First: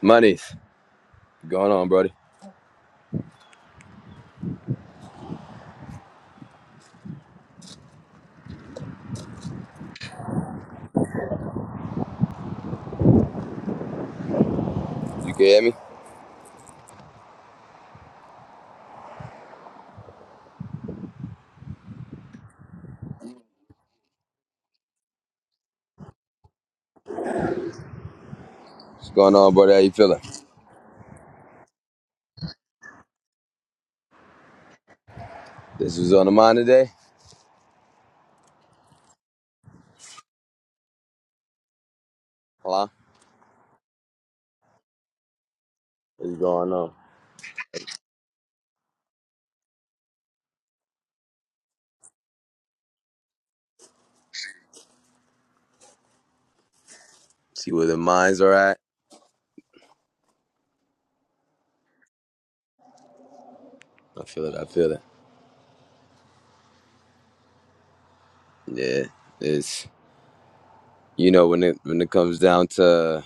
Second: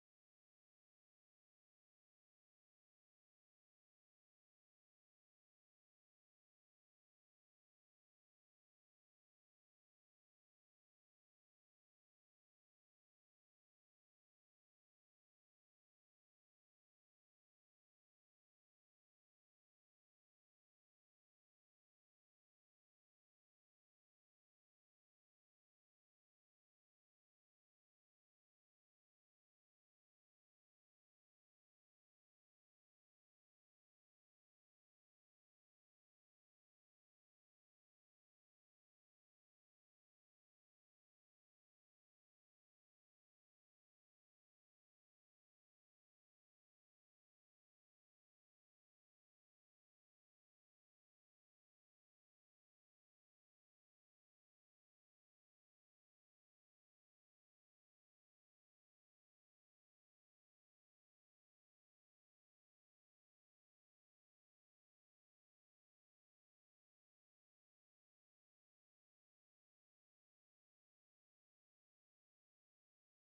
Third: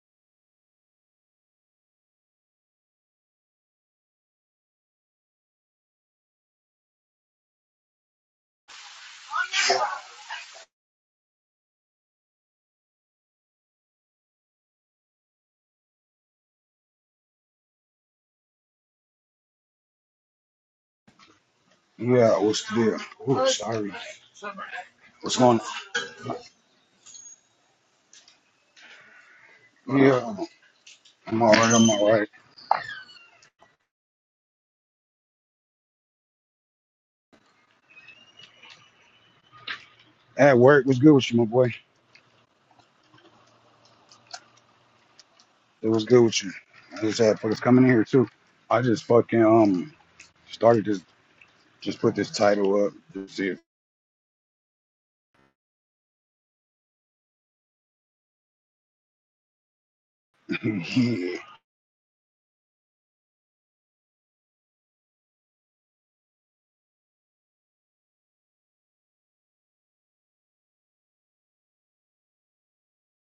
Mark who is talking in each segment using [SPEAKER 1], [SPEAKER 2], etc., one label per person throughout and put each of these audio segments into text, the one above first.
[SPEAKER 1] Monies, what's going on, brody? You can hear me?
[SPEAKER 2] Yeah, what's good? Oh, sorry. What's going
[SPEAKER 1] What's going on, brother? How you
[SPEAKER 2] on?
[SPEAKER 1] feeling?
[SPEAKER 2] Yeah, I'm all right. I'm all right.
[SPEAKER 1] This was on the mind today?
[SPEAKER 2] At work, what's good with you, my boy?
[SPEAKER 1] Hello?
[SPEAKER 2] It was good
[SPEAKER 1] What's
[SPEAKER 2] with you.
[SPEAKER 1] going on?
[SPEAKER 2] I just had fuckers coming in here too. I just fucking um started this. Just put this title up. That's it.
[SPEAKER 1] See where the minds are at?
[SPEAKER 2] yeah.
[SPEAKER 1] I feel it, I feel it. Yeah, it's, you know, when it when it comes down to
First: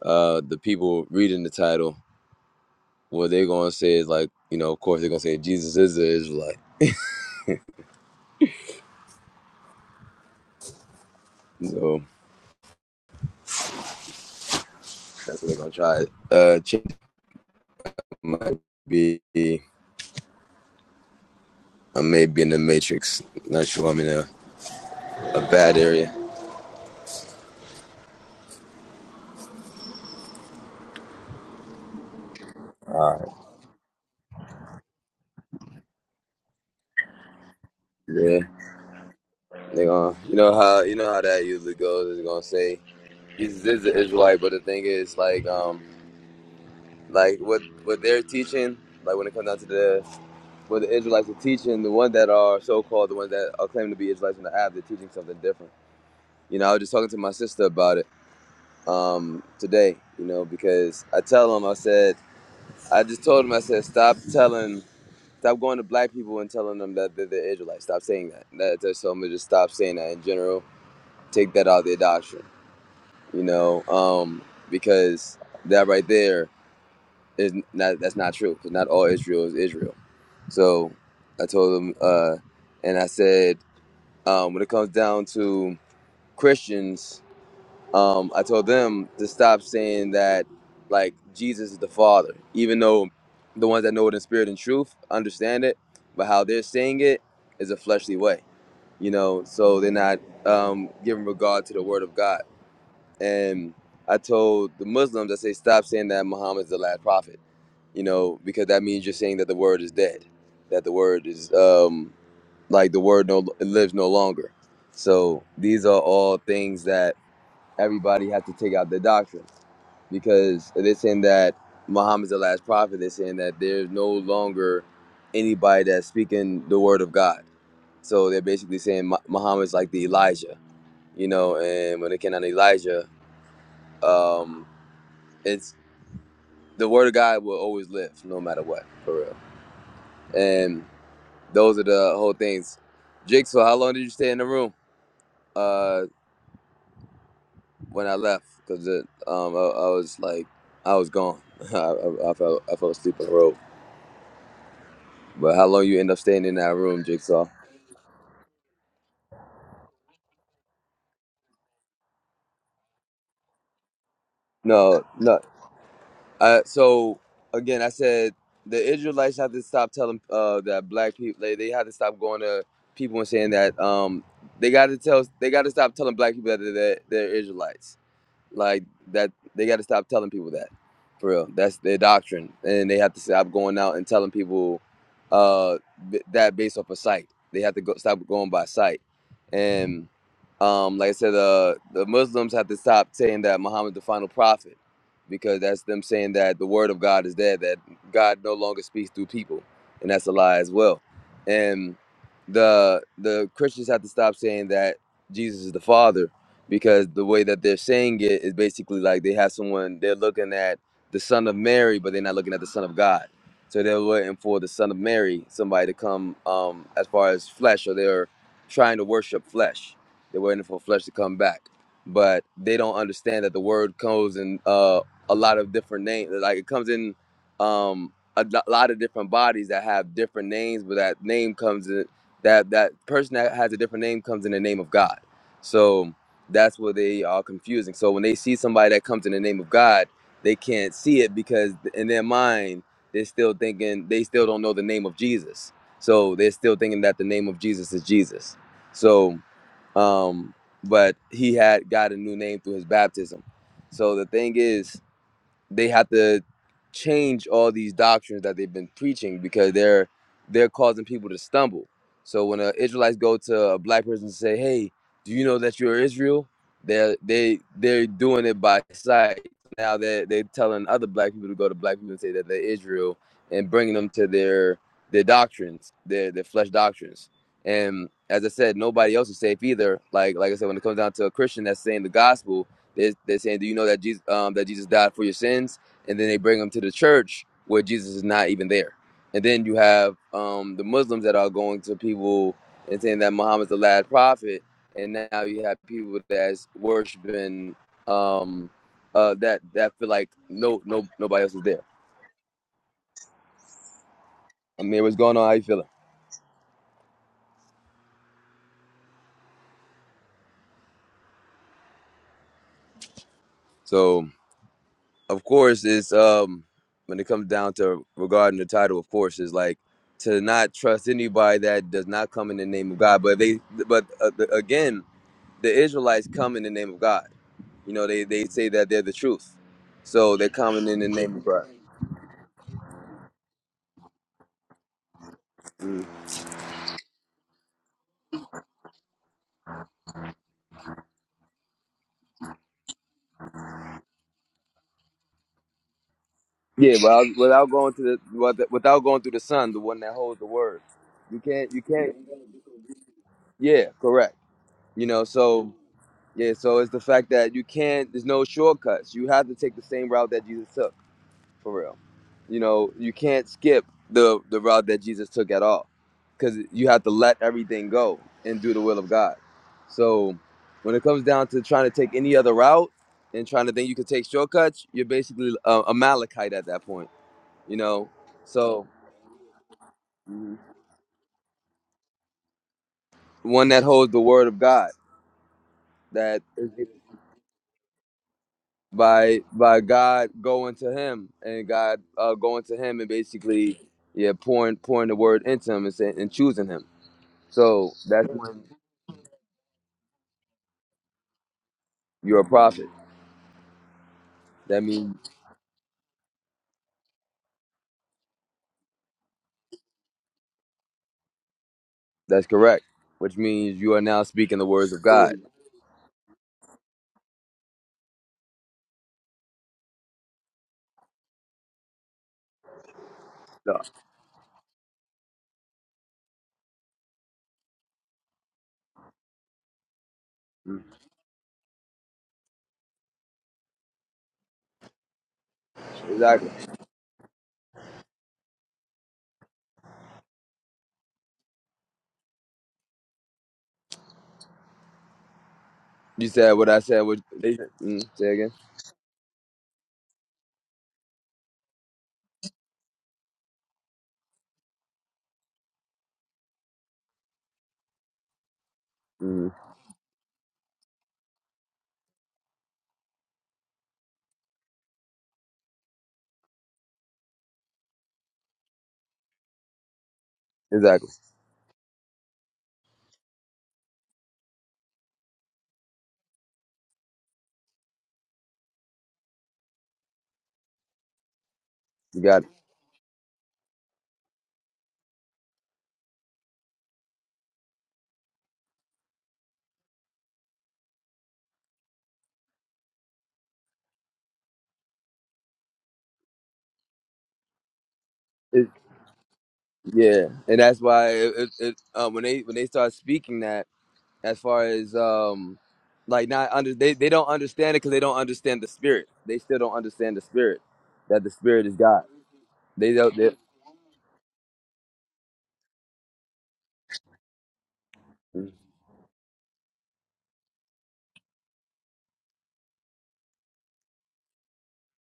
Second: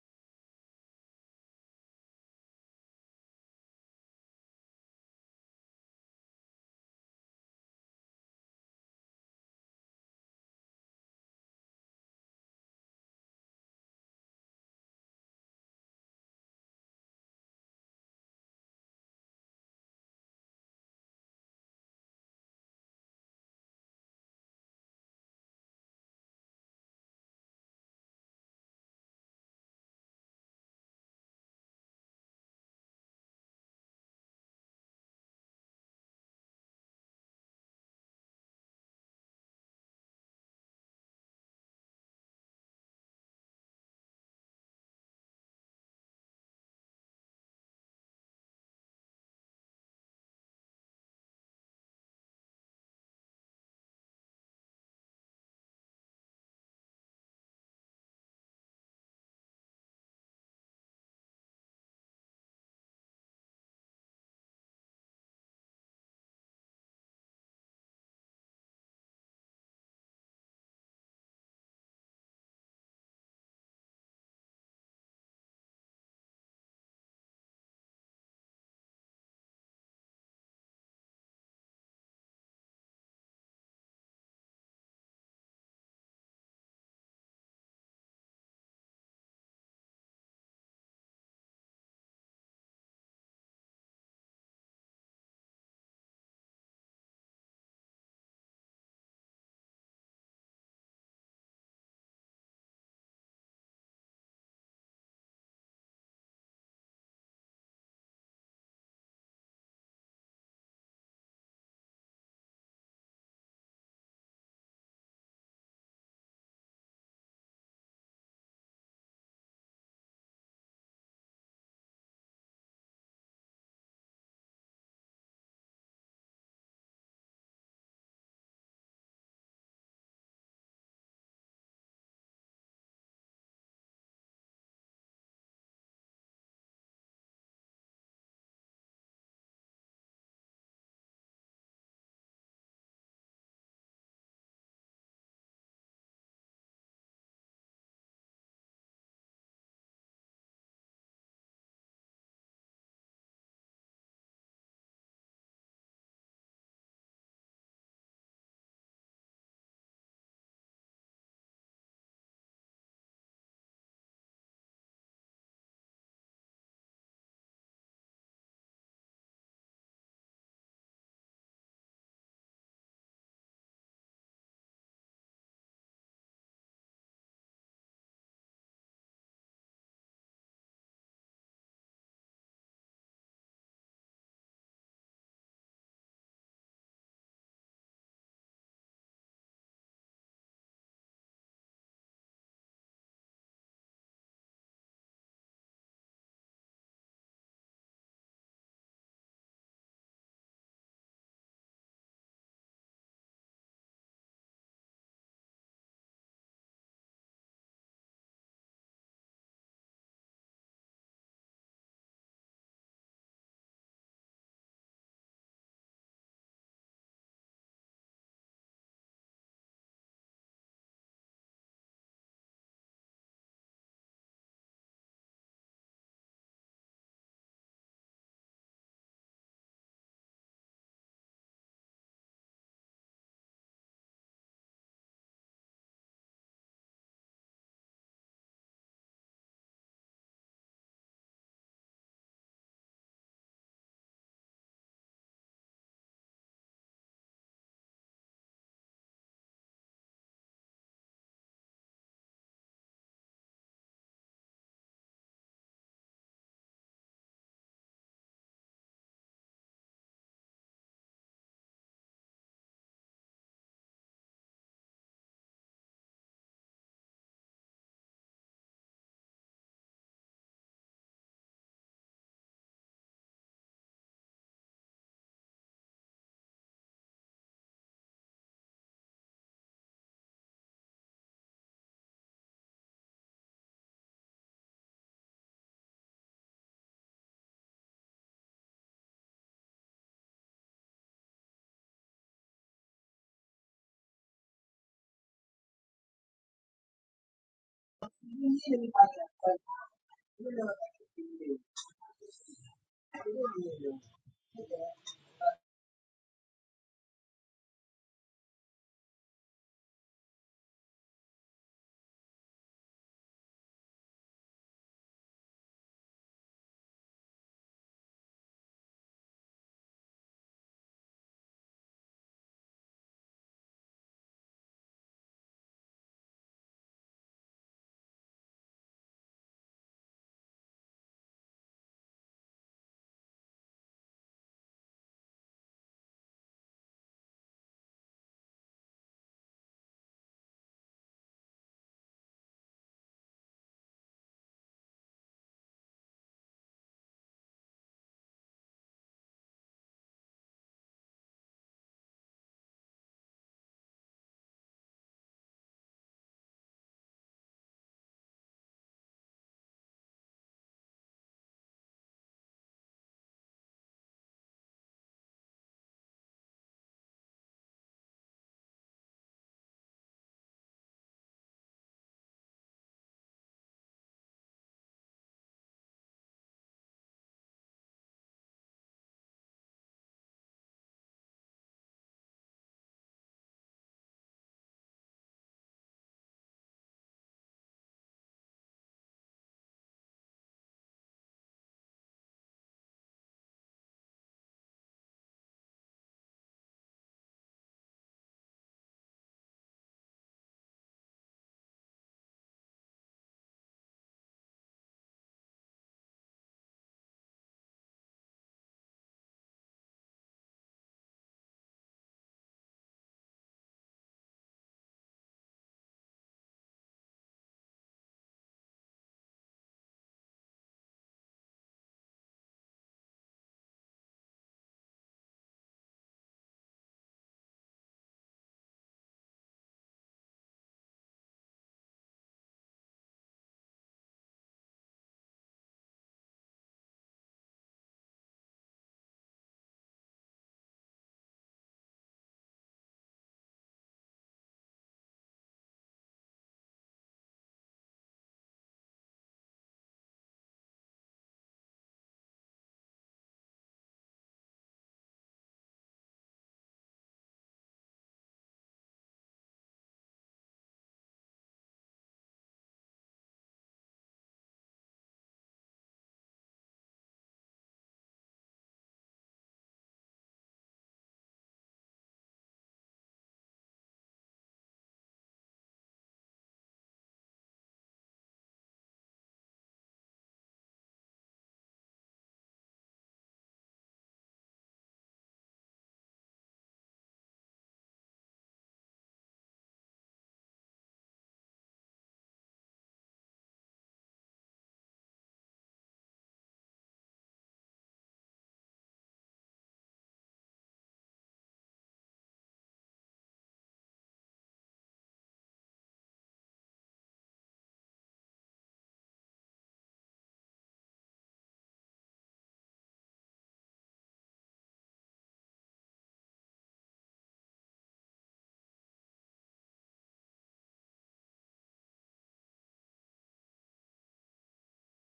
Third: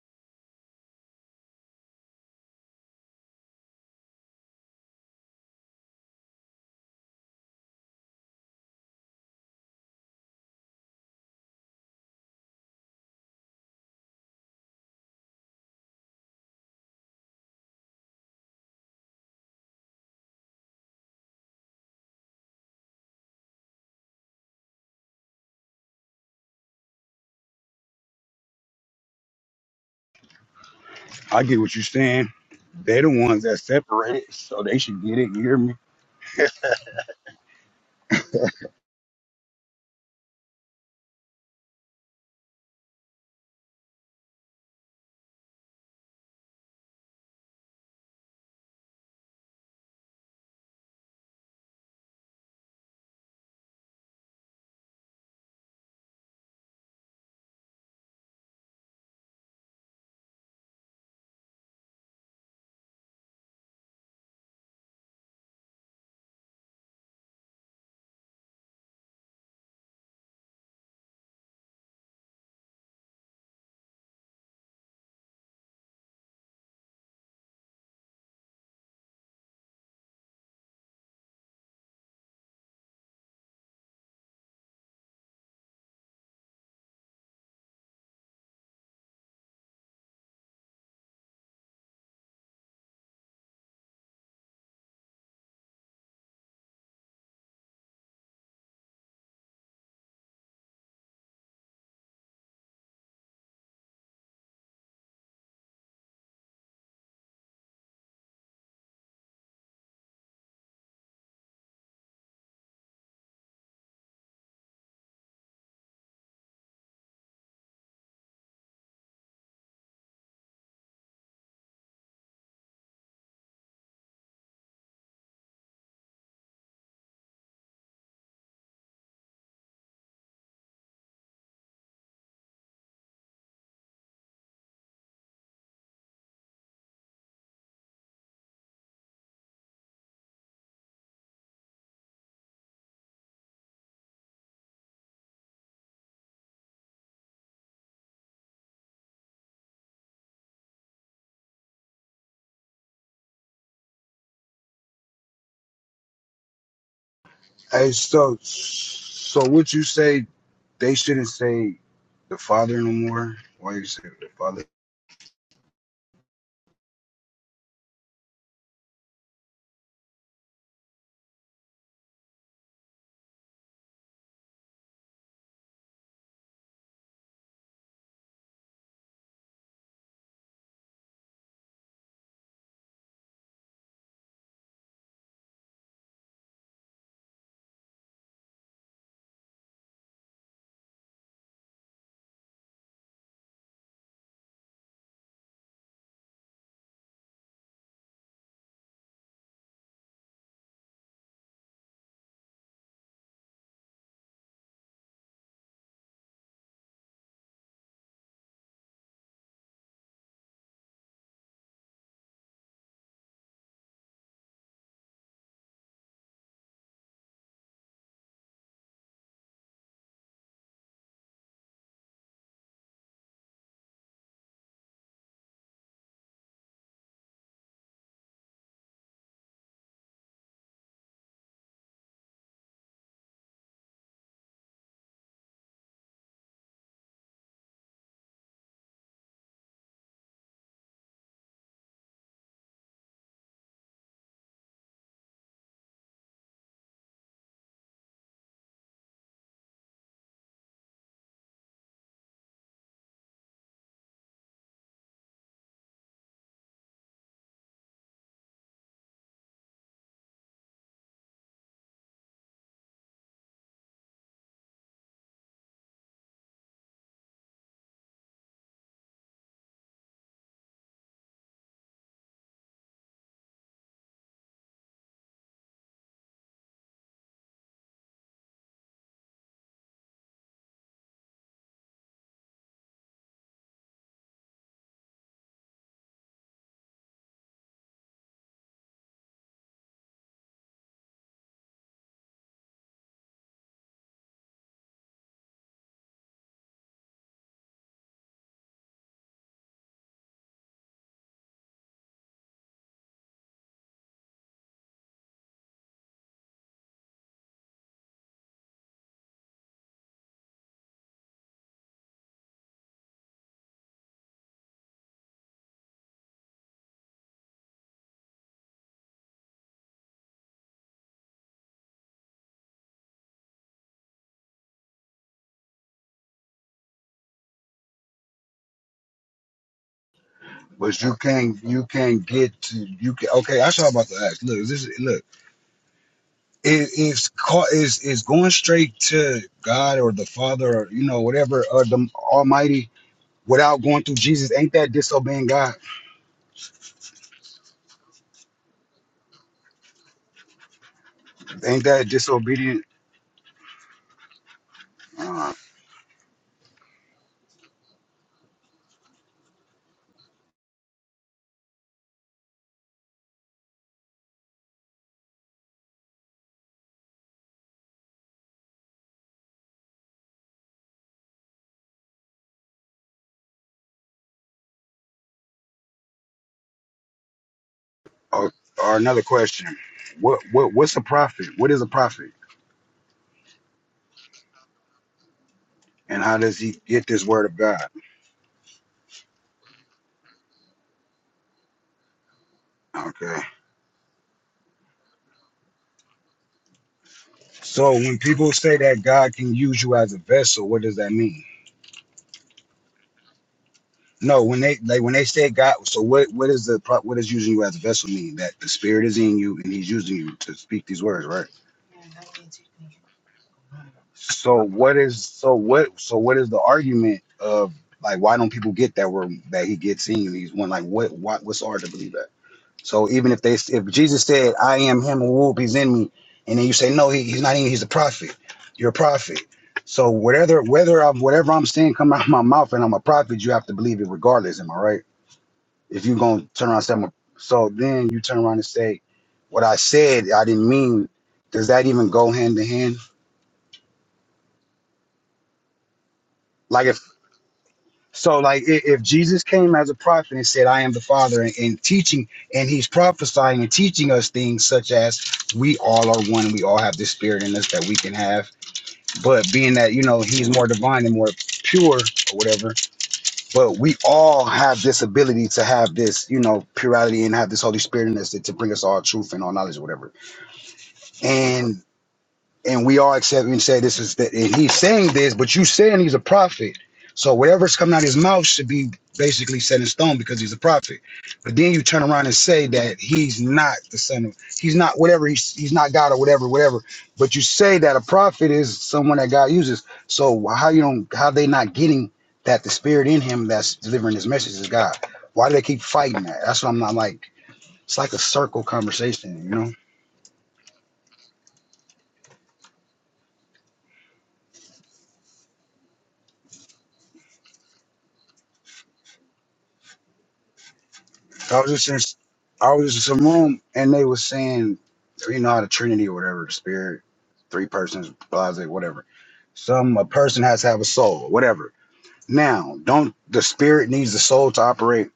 [SPEAKER 1] uh the people reading the title, what they're going to say is like, you know, of course they're going to say Jesus is the Israelite. So that's what they're going to try. Uh, change might be, I may be in the matrix. Not sure I'm in a, a bad area.
[SPEAKER 2] I get what you're saying. They're the
[SPEAKER 1] Uh,
[SPEAKER 2] ones that separated, so they should get it. You hear me?
[SPEAKER 1] yeah. They gonna, you know how you know how that usually goes. It's gonna say Jesus is the Israelite, but the thing is, like, um, like what what they're teaching, like when it comes down to the what the Israelites are teaching, the ones that are so called, the ones that are claiming to be Israelites in the app, they're teaching something different. You know, I was just talking to my sister about it um, today. You know, because I tell them, I said, I just told them, I said, stop telling. Stop going to black people and telling them that they're, they're Israelites. Stop saying that. That that's something. Just stop saying that in general. Take that out of their doctrine you know, um, because that right there is not that's not true. Because not all Israel is Israel. So I told them, uh, and I said, um, when it comes down to Christians, um, I told them to stop saying that like Jesus is the Father, even though the ones that know it in spirit and truth understand it, but how they're saying it is a fleshly way, you know. So they're not um, giving regard to the Word of God and I told the Muslims, I say, stop saying that Muhammad is the last prophet, you know, because that means you're saying that the word is dead, that the word is um, like the word no it lives no longer. So these are all things that everybody has to take out their doctrine because they're saying that Muhammad's the last prophet. They're saying that there's no longer anybody that's speaking the word of God. So they're basically saying Mu- Muhammad's like the Elijah, you know, and when they came on Elijah, um, it's the word of God will always live no matter what, for real. And those are the whole things. Jigsaw, how long did you stay in the room uh, when I left? Because um, I, I was like, I was gone. I, I, I fell I fell asleep on the road. But how long you end up staying in that room, Jigsaw?
[SPEAKER 2] Hey, so so would you say they shouldn't say the father no more? Why you say the father?
[SPEAKER 1] No, no. Uh, so again, I said the Israelites have to stop telling uh, that black people they, they have to stop going to people and saying that um, they got to tell they got to stop telling black people that they're, they're Israelites Like that, they got to stop telling people that. For real, that's their doctrine, and they have to stop going out and telling people uh, that based off of sight. They have to go, stop going by sight, and um, like I said, uh, the Muslims have to stop saying that Muhammad's the final prophet, because that's them saying that the word of God is dead, that God no longer speaks through people, and that's a lie as well. And the the Christians have to stop saying that Jesus is the Father because the way that they're saying it is basically like they have someone they're looking at the son of Mary, but they're not looking at the son of God. So they're waiting for the son of Mary, somebody to come um, as far as flesh, or they're trying to worship flesh. They're waiting for flesh to come back, but they don't understand that the word comes in uh, a lot of different names. Like it comes in um, a lo- lot of different bodies that have different names, but that name comes in that that person that has a different name comes in the name of God. So that's what they are confusing. So when they see somebody that comes in the name of God, they can't see it because in their mind they're still thinking they still don't know the name of Jesus. So they're still thinking that the name of Jesus is Jesus. So um but he had got a new name through his baptism. So the thing is they have to change all these doctrines that they've been preaching because they're they're causing people to stumble. So when uh, Israelites go to a black person and say, "Hey, do you know that you're Israel?" They're they they're doing it by sight. Now they they're telling other black people to go to black people and say that they're Israel and bringing them to their their doctrines, their their flesh doctrines. And as I said, nobody else is safe either. Like like I said, when it comes down to a Christian that's saying the gospel, they're, they're saying, "Do you know that Jesus um, that Jesus died for your sins?" And then they bring them to the church where Jesus is not even there. And then you have um, the Muslims that are going to people and saying that Muhammad's the last prophet. And now you have people that's worshiping
[SPEAKER 3] You
[SPEAKER 1] um,
[SPEAKER 3] see anybody
[SPEAKER 1] uh,
[SPEAKER 3] that's
[SPEAKER 1] that
[SPEAKER 3] like,
[SPEAKER 1] that feel like
[SPEAKER 3] you know,
[SPEAKER 1] no
[SPEAKER 3] I
[SPEAKER 1] no
[SPEAKER 3] can
[SPEAKER 1] nobody else
[SPEAKER 3] do it.
[SPEAKER 1] is there.
[SPEAKER 3] I really do.
[SPEAKER 1] I mean, what's going on? How you feeling? So. of course is um when it comes down to regarding the title of course is like to not trust anybody that does not come in the name of god but they but uh, the, again the israelites come in the name of god you know they they say that they're the truth so they're coming in
[SPEAKER 2] but
[SPEAKER 1] the
[SPEAKER 2] you
[SPEAKER 1] name of
[SPEAKER 2] can't
[SPEAKER 1] god
[SPEAKER 2] you can't get to you can okay i'm about to ask look this is- look
[SPEAKER 1] Mhm.
[SPEAKER 2] it, it's called is is going straight to god or the father or you know whatever or the almighty without going through jesus ain't that disobeying god
[SPEAKER 1] yeah without, without going to the with- without going through the son the one that holds the word you can't you
[SPEAKER 2] ain't that
[SPEAKER 1] can't
[SPEAKER 2] disobedient
[SPEAKER 1] yeah correct you know
[SPEAKER 2] uh,
[SPEAKER 1] so yeah so it's the fact that you can't there's no shortcuts you have to take the same route that jesus took for real. You know, you can't skip the the route that Jesus took at all, because you have to let everything go and do the will of God. So, when it comes down to trying to take any other route and trying to think you could take shortcuts, you're basically a, a Malachite at that point. You know,
[SPEAKER 2] or,
[SPEAKER 1] so
[SPEAKER 2] or another question what
[SPEAKER 1] Mhm.
[SPEAKER 2] what what's a prophet what is a prophet
[SPEAKER 1] one that holds the word of God
[SPEAKER 2] and how
[SPEAKER 1] that
[SPEAKER 2] does
[SPEAKER 1] is
[SPEAKER 2] he
[SPEAKER 1] given
[SPEAKER 2] get this word of god
[SPEAKER 1] by by God going to him and God uh, going to him and
[SPEAKER 2] okay
[SPEAKER 1] basically yeah pouring pouring the word into him and, say, and choosing him. So
[SPEAKER 2] so when
[SPEAKER 1] that's
[SPEAKER 2] people
[SPEAKER 1] when
[SPEAKER 2] say that god can use you as a vessel what does that mean
[SPEAKER 1] you're a prophet.
[SPEAKER 2] No, when they
[SPEAKER 1] That
[SPEAKER 2] like when
[SPEAKER 1] means
[SPEAKER 2] they say God, so what? What is the pro- what does using you as a vessel mean? That the Spirit is in you and He's using you to speak these words, right?
[SPEAKER 1] that's correct, which means you are now speaking
[SPEAKER 2] So
[SPEAKER 1] the words
[SPEAKER 2] what
[SPEAKER 1] of
[SPEAKER 2] is
[SPEAKER 1] God.
[SPEAKER 2] so what so what is the argument of like why don't people get that word that He gets in you? He's one like what what what's hard to believe that? So even if they if Jesus said I am Him and whoop He's in me, and then you say no he, He's not in you He's a prophet, you're a prophet. So whatever whether I'm whatever I'm saying come out of my mouth and I'm a prophet, you have to believe it regardless. Am I right? if you're going to
[SPEAKER 1] Exactly.
[SPEAKER 2] turn around and say, I'm a- so then you turn around and say, what I said, I didn't mean, does that even go hand to hand?
[SPEAKER 1] You said what I
[SPEAKER 2] Like if,
[SPEAKER 1] said. What they said. Mm, say
[SPEAKER 2] so
[SPEAKER 1] again?
[SPEAKER 2] like i- if Jesus came as a prophet and said, I am the father and, and teaching, and he's prophesying and teaching us things such as we all are one, we all have this spirit in us that we can have.
[SPEAKER 1] hmm
[SPEAKER 2] But being that, you know, he's more divine and more pure or whatever, but we all have this ability to have this, you know, purity and have this Holy Spirit in us to, to bring us all truth and all knowledge or whatever.
[SPEAKER 1] Exactly.
[SPEAKER 2] And and we all accept and say this is that he's saying this, but you saying he's a prophet. So whatever's coming out of his mouth should be basically set in stone because he's a prophet. But then you turn
[SPEAKER 1] You
[SPEAKER 2] around and
[SPEAKER 1] got
[SPEAKER 2] say that he's not the son of he's not whatever he's he's not God or whatever, whatever. But you say that a prophet is someone that God uses. So how you don't how they not getting that the spirit in him that's delivering his message is God? Why do they keep fighting that? That's what I'm not like. It's like a
[SPEAKER 1] it.
[SPEAKER 2] circle
[SPEAKER 1] it.
[SPEAKER 2] conversation, you know?
[SPEAKER 1] Yeah, and that's why it, it, it, um, when they when they start speaking that, as far as um, like not under they, they don't understand it because they don't understand the spirit. They still don't understand the spirit that the
[SPEAKER 2] I
[SPEAKER 1] spirit is
[SPEAKER 2] was just in,
[SPEAKER 1] God.
[SPEAKER 2] I
[SPEAKER 1] They
[SPEAKER 2] was just
[SPEAKER 1] don't.
[SPEAKER 2] in some
[SPEAKER 1] They,
[SPEAKER 2] room, and they was saying, you know, how the Trinity or whatever, the Spirit, three persons,
[SPEAKER 1] mm-hmm.
[SPEAKER 2] blase, whatever. Some a person has to have a soul, whatever. Now, don't the Spirit needs the soul to operate?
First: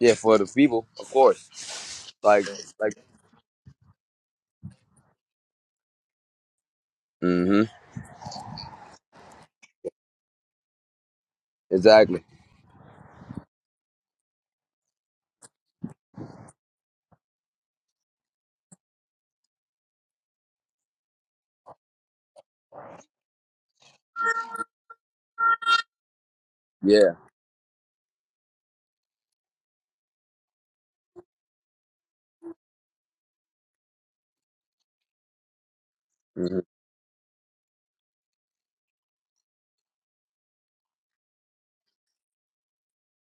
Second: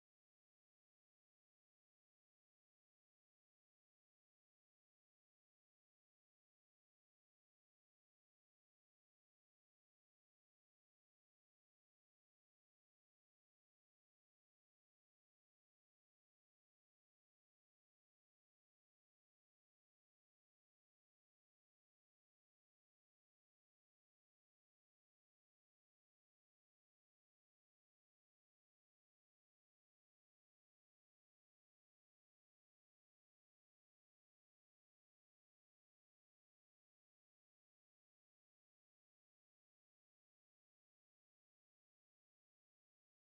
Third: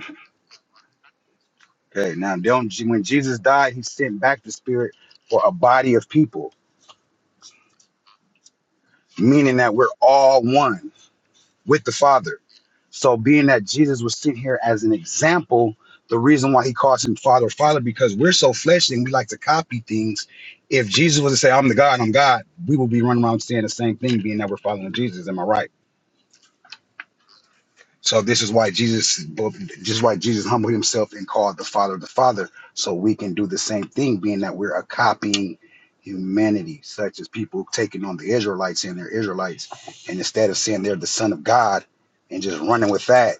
[SPEAKER 1] yeah, for the people, of course.
[SPEAKER 2] Okay, now
[SPEAKER 1] Like
[SPEAKER 2] don't
[SPEAKER 1] like.
[SPEAKER 2] when Jesus died, He sent back the Spirit for a body of people,
[SPEAKER 1] hmm
[SPEAKER 2] meaning that we're all one. with the
[SPEAKER 1] Exactly.
[SPEAKER 2] Father. So, being that Jesus was sent here as an example, the reason why he calls him Father, Father, because we're so fleshly and we like to copy things. If Jesus was to say, I'm the God, I'm God, we would be running around saying the same thing, being that we're following Jesus. Am I right?
[SPEAKER 1] Yeah.
[SPEAKER 2] So this is why Jesus, this is why Jesus humbled himself and called the Father the Father, so we can do the same thing, being that we're a copying
[SPEAKER 1] Because
[SPEAKER 2] humanity, such as people taking on the Israelites and they're Israelites, and instead of saying they're the Son of God and just running with that,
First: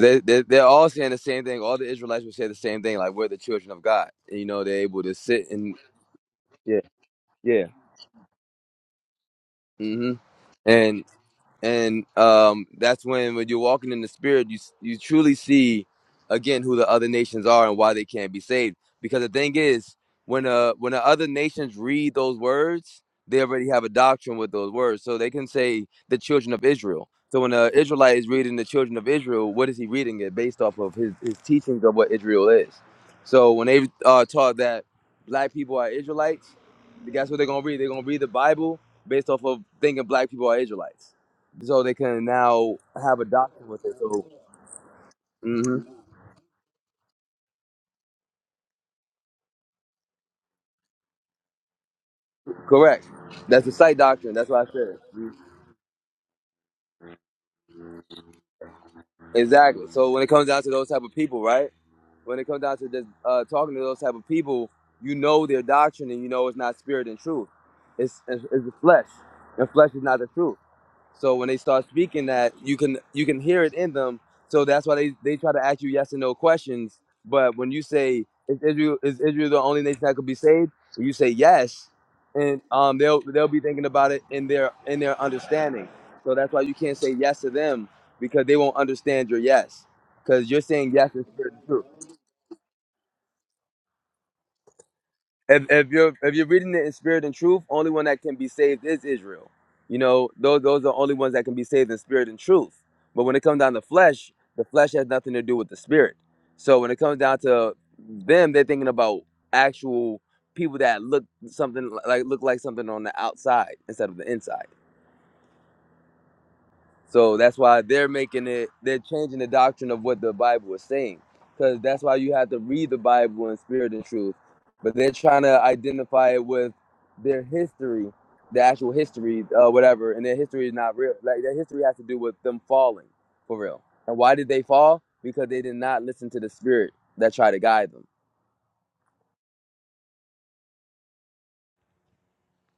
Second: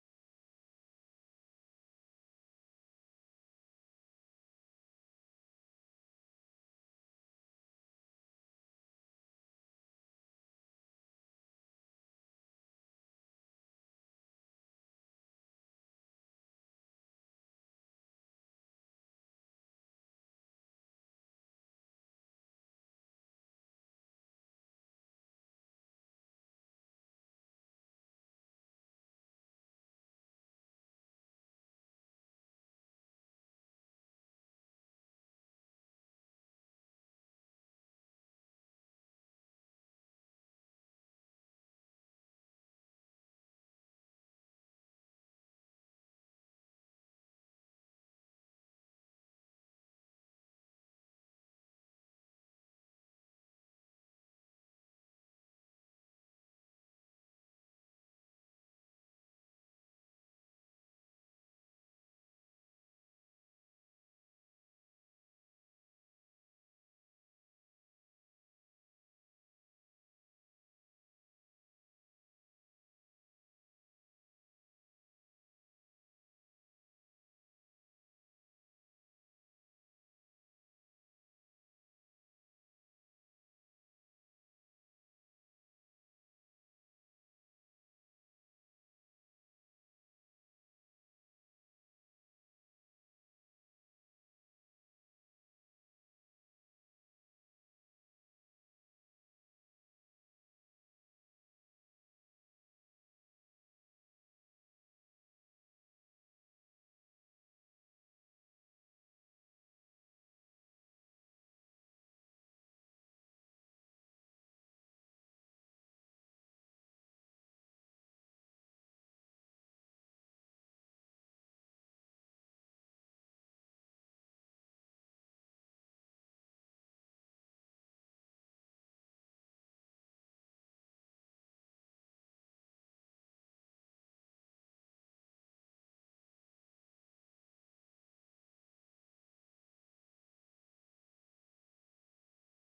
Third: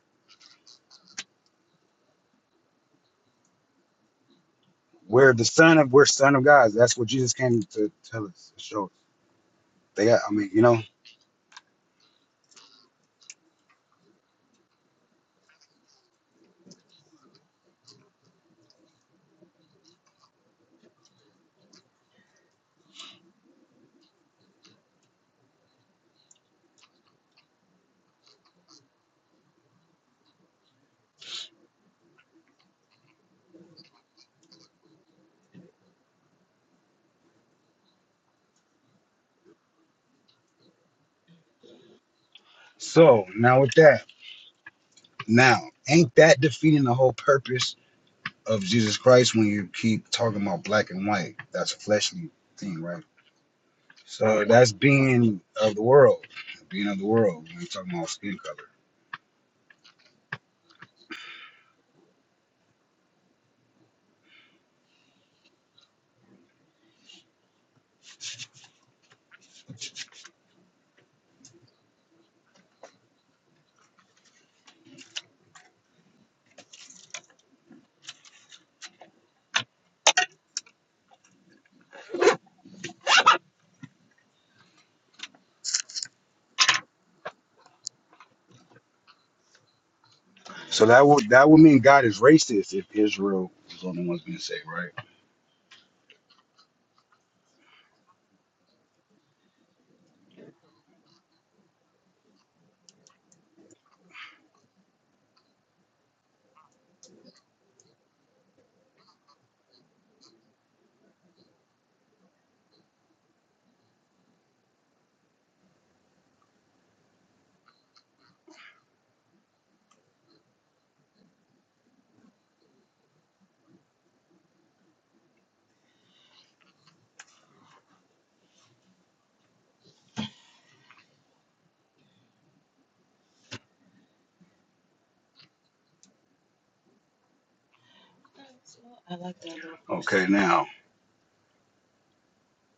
[SPEAKER 1] they, they, they're all saying the same thing. All the Israelites would say the same thing, like, we're the children of God. you know, they're able to
[SPEAKER 2] We're the
[SPEAKER 1] sit and,
[SPEAKER 2] son of we're son of God.
[SPEAKER 1] yeah,
[SPEAKER 2] That's what Jesus came
[SPEAKER 1] yeah.
[SPEAKER 2] to tell us, to show us. They
[SPEAKER 1] hmm
[SPEAKER 2] got, I mean, you know.
[SPEAKER 1] And, and um, that's when when you're walking in the spirit you you truly see again who the other nations are and why they can't be saved because the thing is when uh when the other nations read those words they already have a doctrine with those words so they can say the children of israel so when an israelite is reading the children of israel what is he reading it based off of his, his teachings of what israel is so when they uh, taught that black people are israelites guess what they're gonna read they're gonna read the bible based off of thinking black people are israelites so they can now have a
[SPEAKER 2] So now
[SPEAKER 1] doctrine
[SPEAKER 2] with
[SPEAKER 1] with it.
[SPEAKER 2] that,
[SPEAKER 1] So,
[SPEAKER 2] now
[SPEAKER 1] hmm
[SPEAKER 2] ain't that defeating the whole purpose of Jesus Christ when you keep talking about black and white? That's a fleshly thing, right?
[SPEAKER 1] correct. That's the site doctrine.
[SPEAKER 2] So
[SPEAKER 1] That's what I
[SPEAKER 2] that's
[SPEAKER 1] said.
[SPEAKER 2] being of the world, being of the world. When you're talking about skin color,
[SPEAKER 1] Exactly. So when it comes down to those type of people, right? When it comes down to just uh, talking to those type of people, you know their doctrine and you know it's not spirit and truth. It's it's, it's the flesh, and flesh is not the truth. So when they start speaking that, you can you can hear it in them. So that's why they, they try to ask you yes and no questions. But when you say is Israel is Israel the only nation that could be saved, you say yes, and um they'll they'll be thinking about it in their in their understanding. So that's why you can't say yes to them because they won't understand your yes because you're
[SPEAKER 2] so
[SPEAKER 1] saying
[SPEAKER 2] that
[SPEAKER 1] yes in
[SPEAKER 2] would that
[SPEAKER 1] spirit
[SPEAKER 2] would
[SPEAKER 1] and truth.
[SPEAKER 2] mean God is racist if Israel is the only ones being saved, right?
[SPEAKER 1] if, if you're if you're reading it in spirit and truth, only one that can be saved is Israel. You know, those those are the only ones that can be saved in spirit and truth. But when it comes down to flesh, the flesh has nothing to do with the spirit. So when it comes down to them, they're thinking about actual people that look something like look like something on the outside instead of the inside. So that's why they're making it, they're changing the doctrine of what the Bible is saying. Because that's why you have to read the Bible in spirit and truth. But they're trying to identify it with their history, the actual history, uh, whatever. And their history is not real. Like their history has to do with them falling for real. And why did they fall? Because they did not listen to the spirit that tried to guide them.
[SPEAKER 2] And now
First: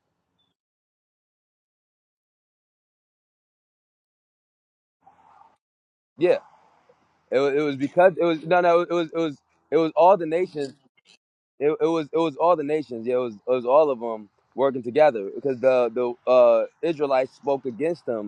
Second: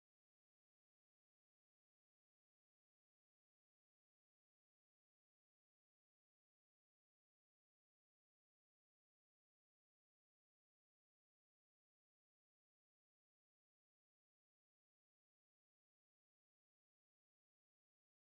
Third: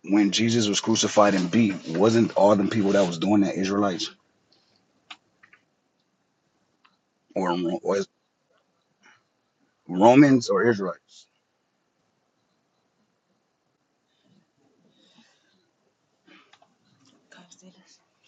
[SPEAKER 2] when Jesus was crucified and beat, wasn't all them people that was doing that Israelites?
[SPEAKER 1] Yeah. It, wa-
[SPEAKER 2] or,
[SPEAKER 1] it was
[SPEAKER 2] or
[SPEAKER 1] because it was, no, no, it was, it was, it was all the
[SPEAKER 2] Romans
[SPEAKER 1] nations
[SPEAKER 2] or Israelites.
[SPEAKER 1] it, it was it was all the nations. Yeah, it was it was all of them working together because the the uh, Israelites spoke against them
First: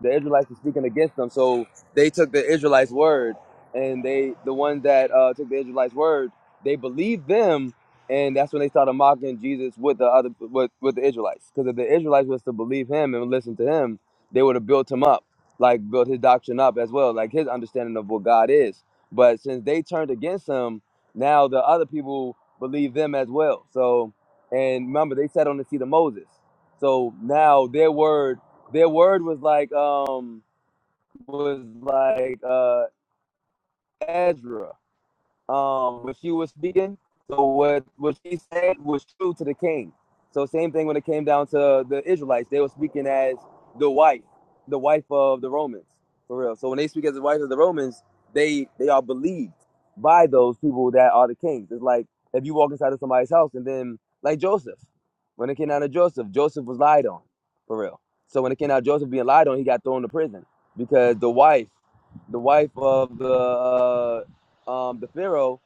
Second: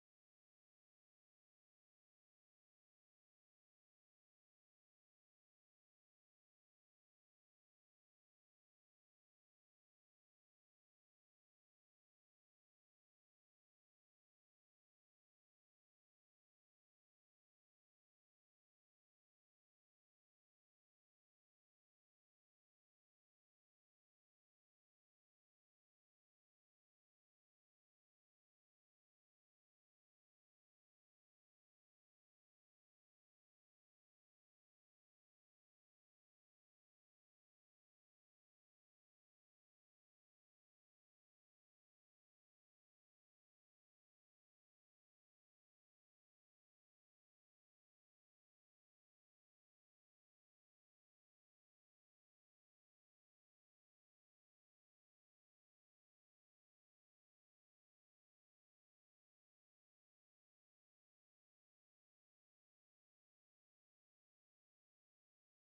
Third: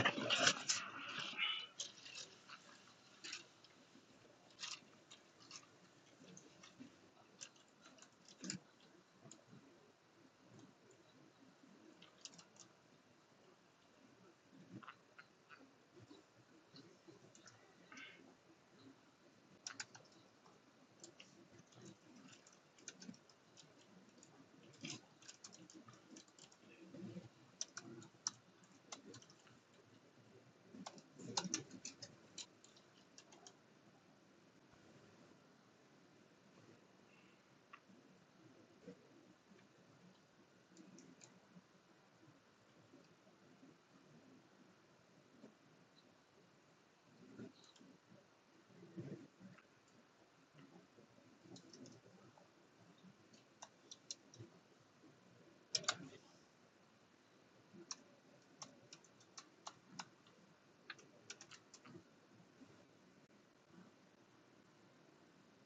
[SPEAKER 1] the Israelites were speaking against them. So they took the Israelites' word, and they the ones that uh, took the Israelites' word, they believed them, and that's when they started mocking Jesus with the other with, with the Israelites. Because if the Israelites was to believe him and listen to him, they would have built him up, like built his doctrine up as well, like his understanding of what God is. But since they turned against him, now the other people believe them as well. So, and remember, they sat on the seat of Moses. So now their word their word was like um was like uh Ezra um when she was speaking. So what what she said was true to the king. So same thing when it came down to the Israelites, they were speaking as the wife, the wife of the Romans, for real. So when they speak as the wife of the Romans, they they are believed by those people that are the kings. It's like if you walk inside of somebody's house and then like Joseph, when it came down to Joseph, Joseph was lied on, for real. So when it came out Joseph being lied on, he got thrown to prison because the wife the wife of the uh, um, the Pharaoh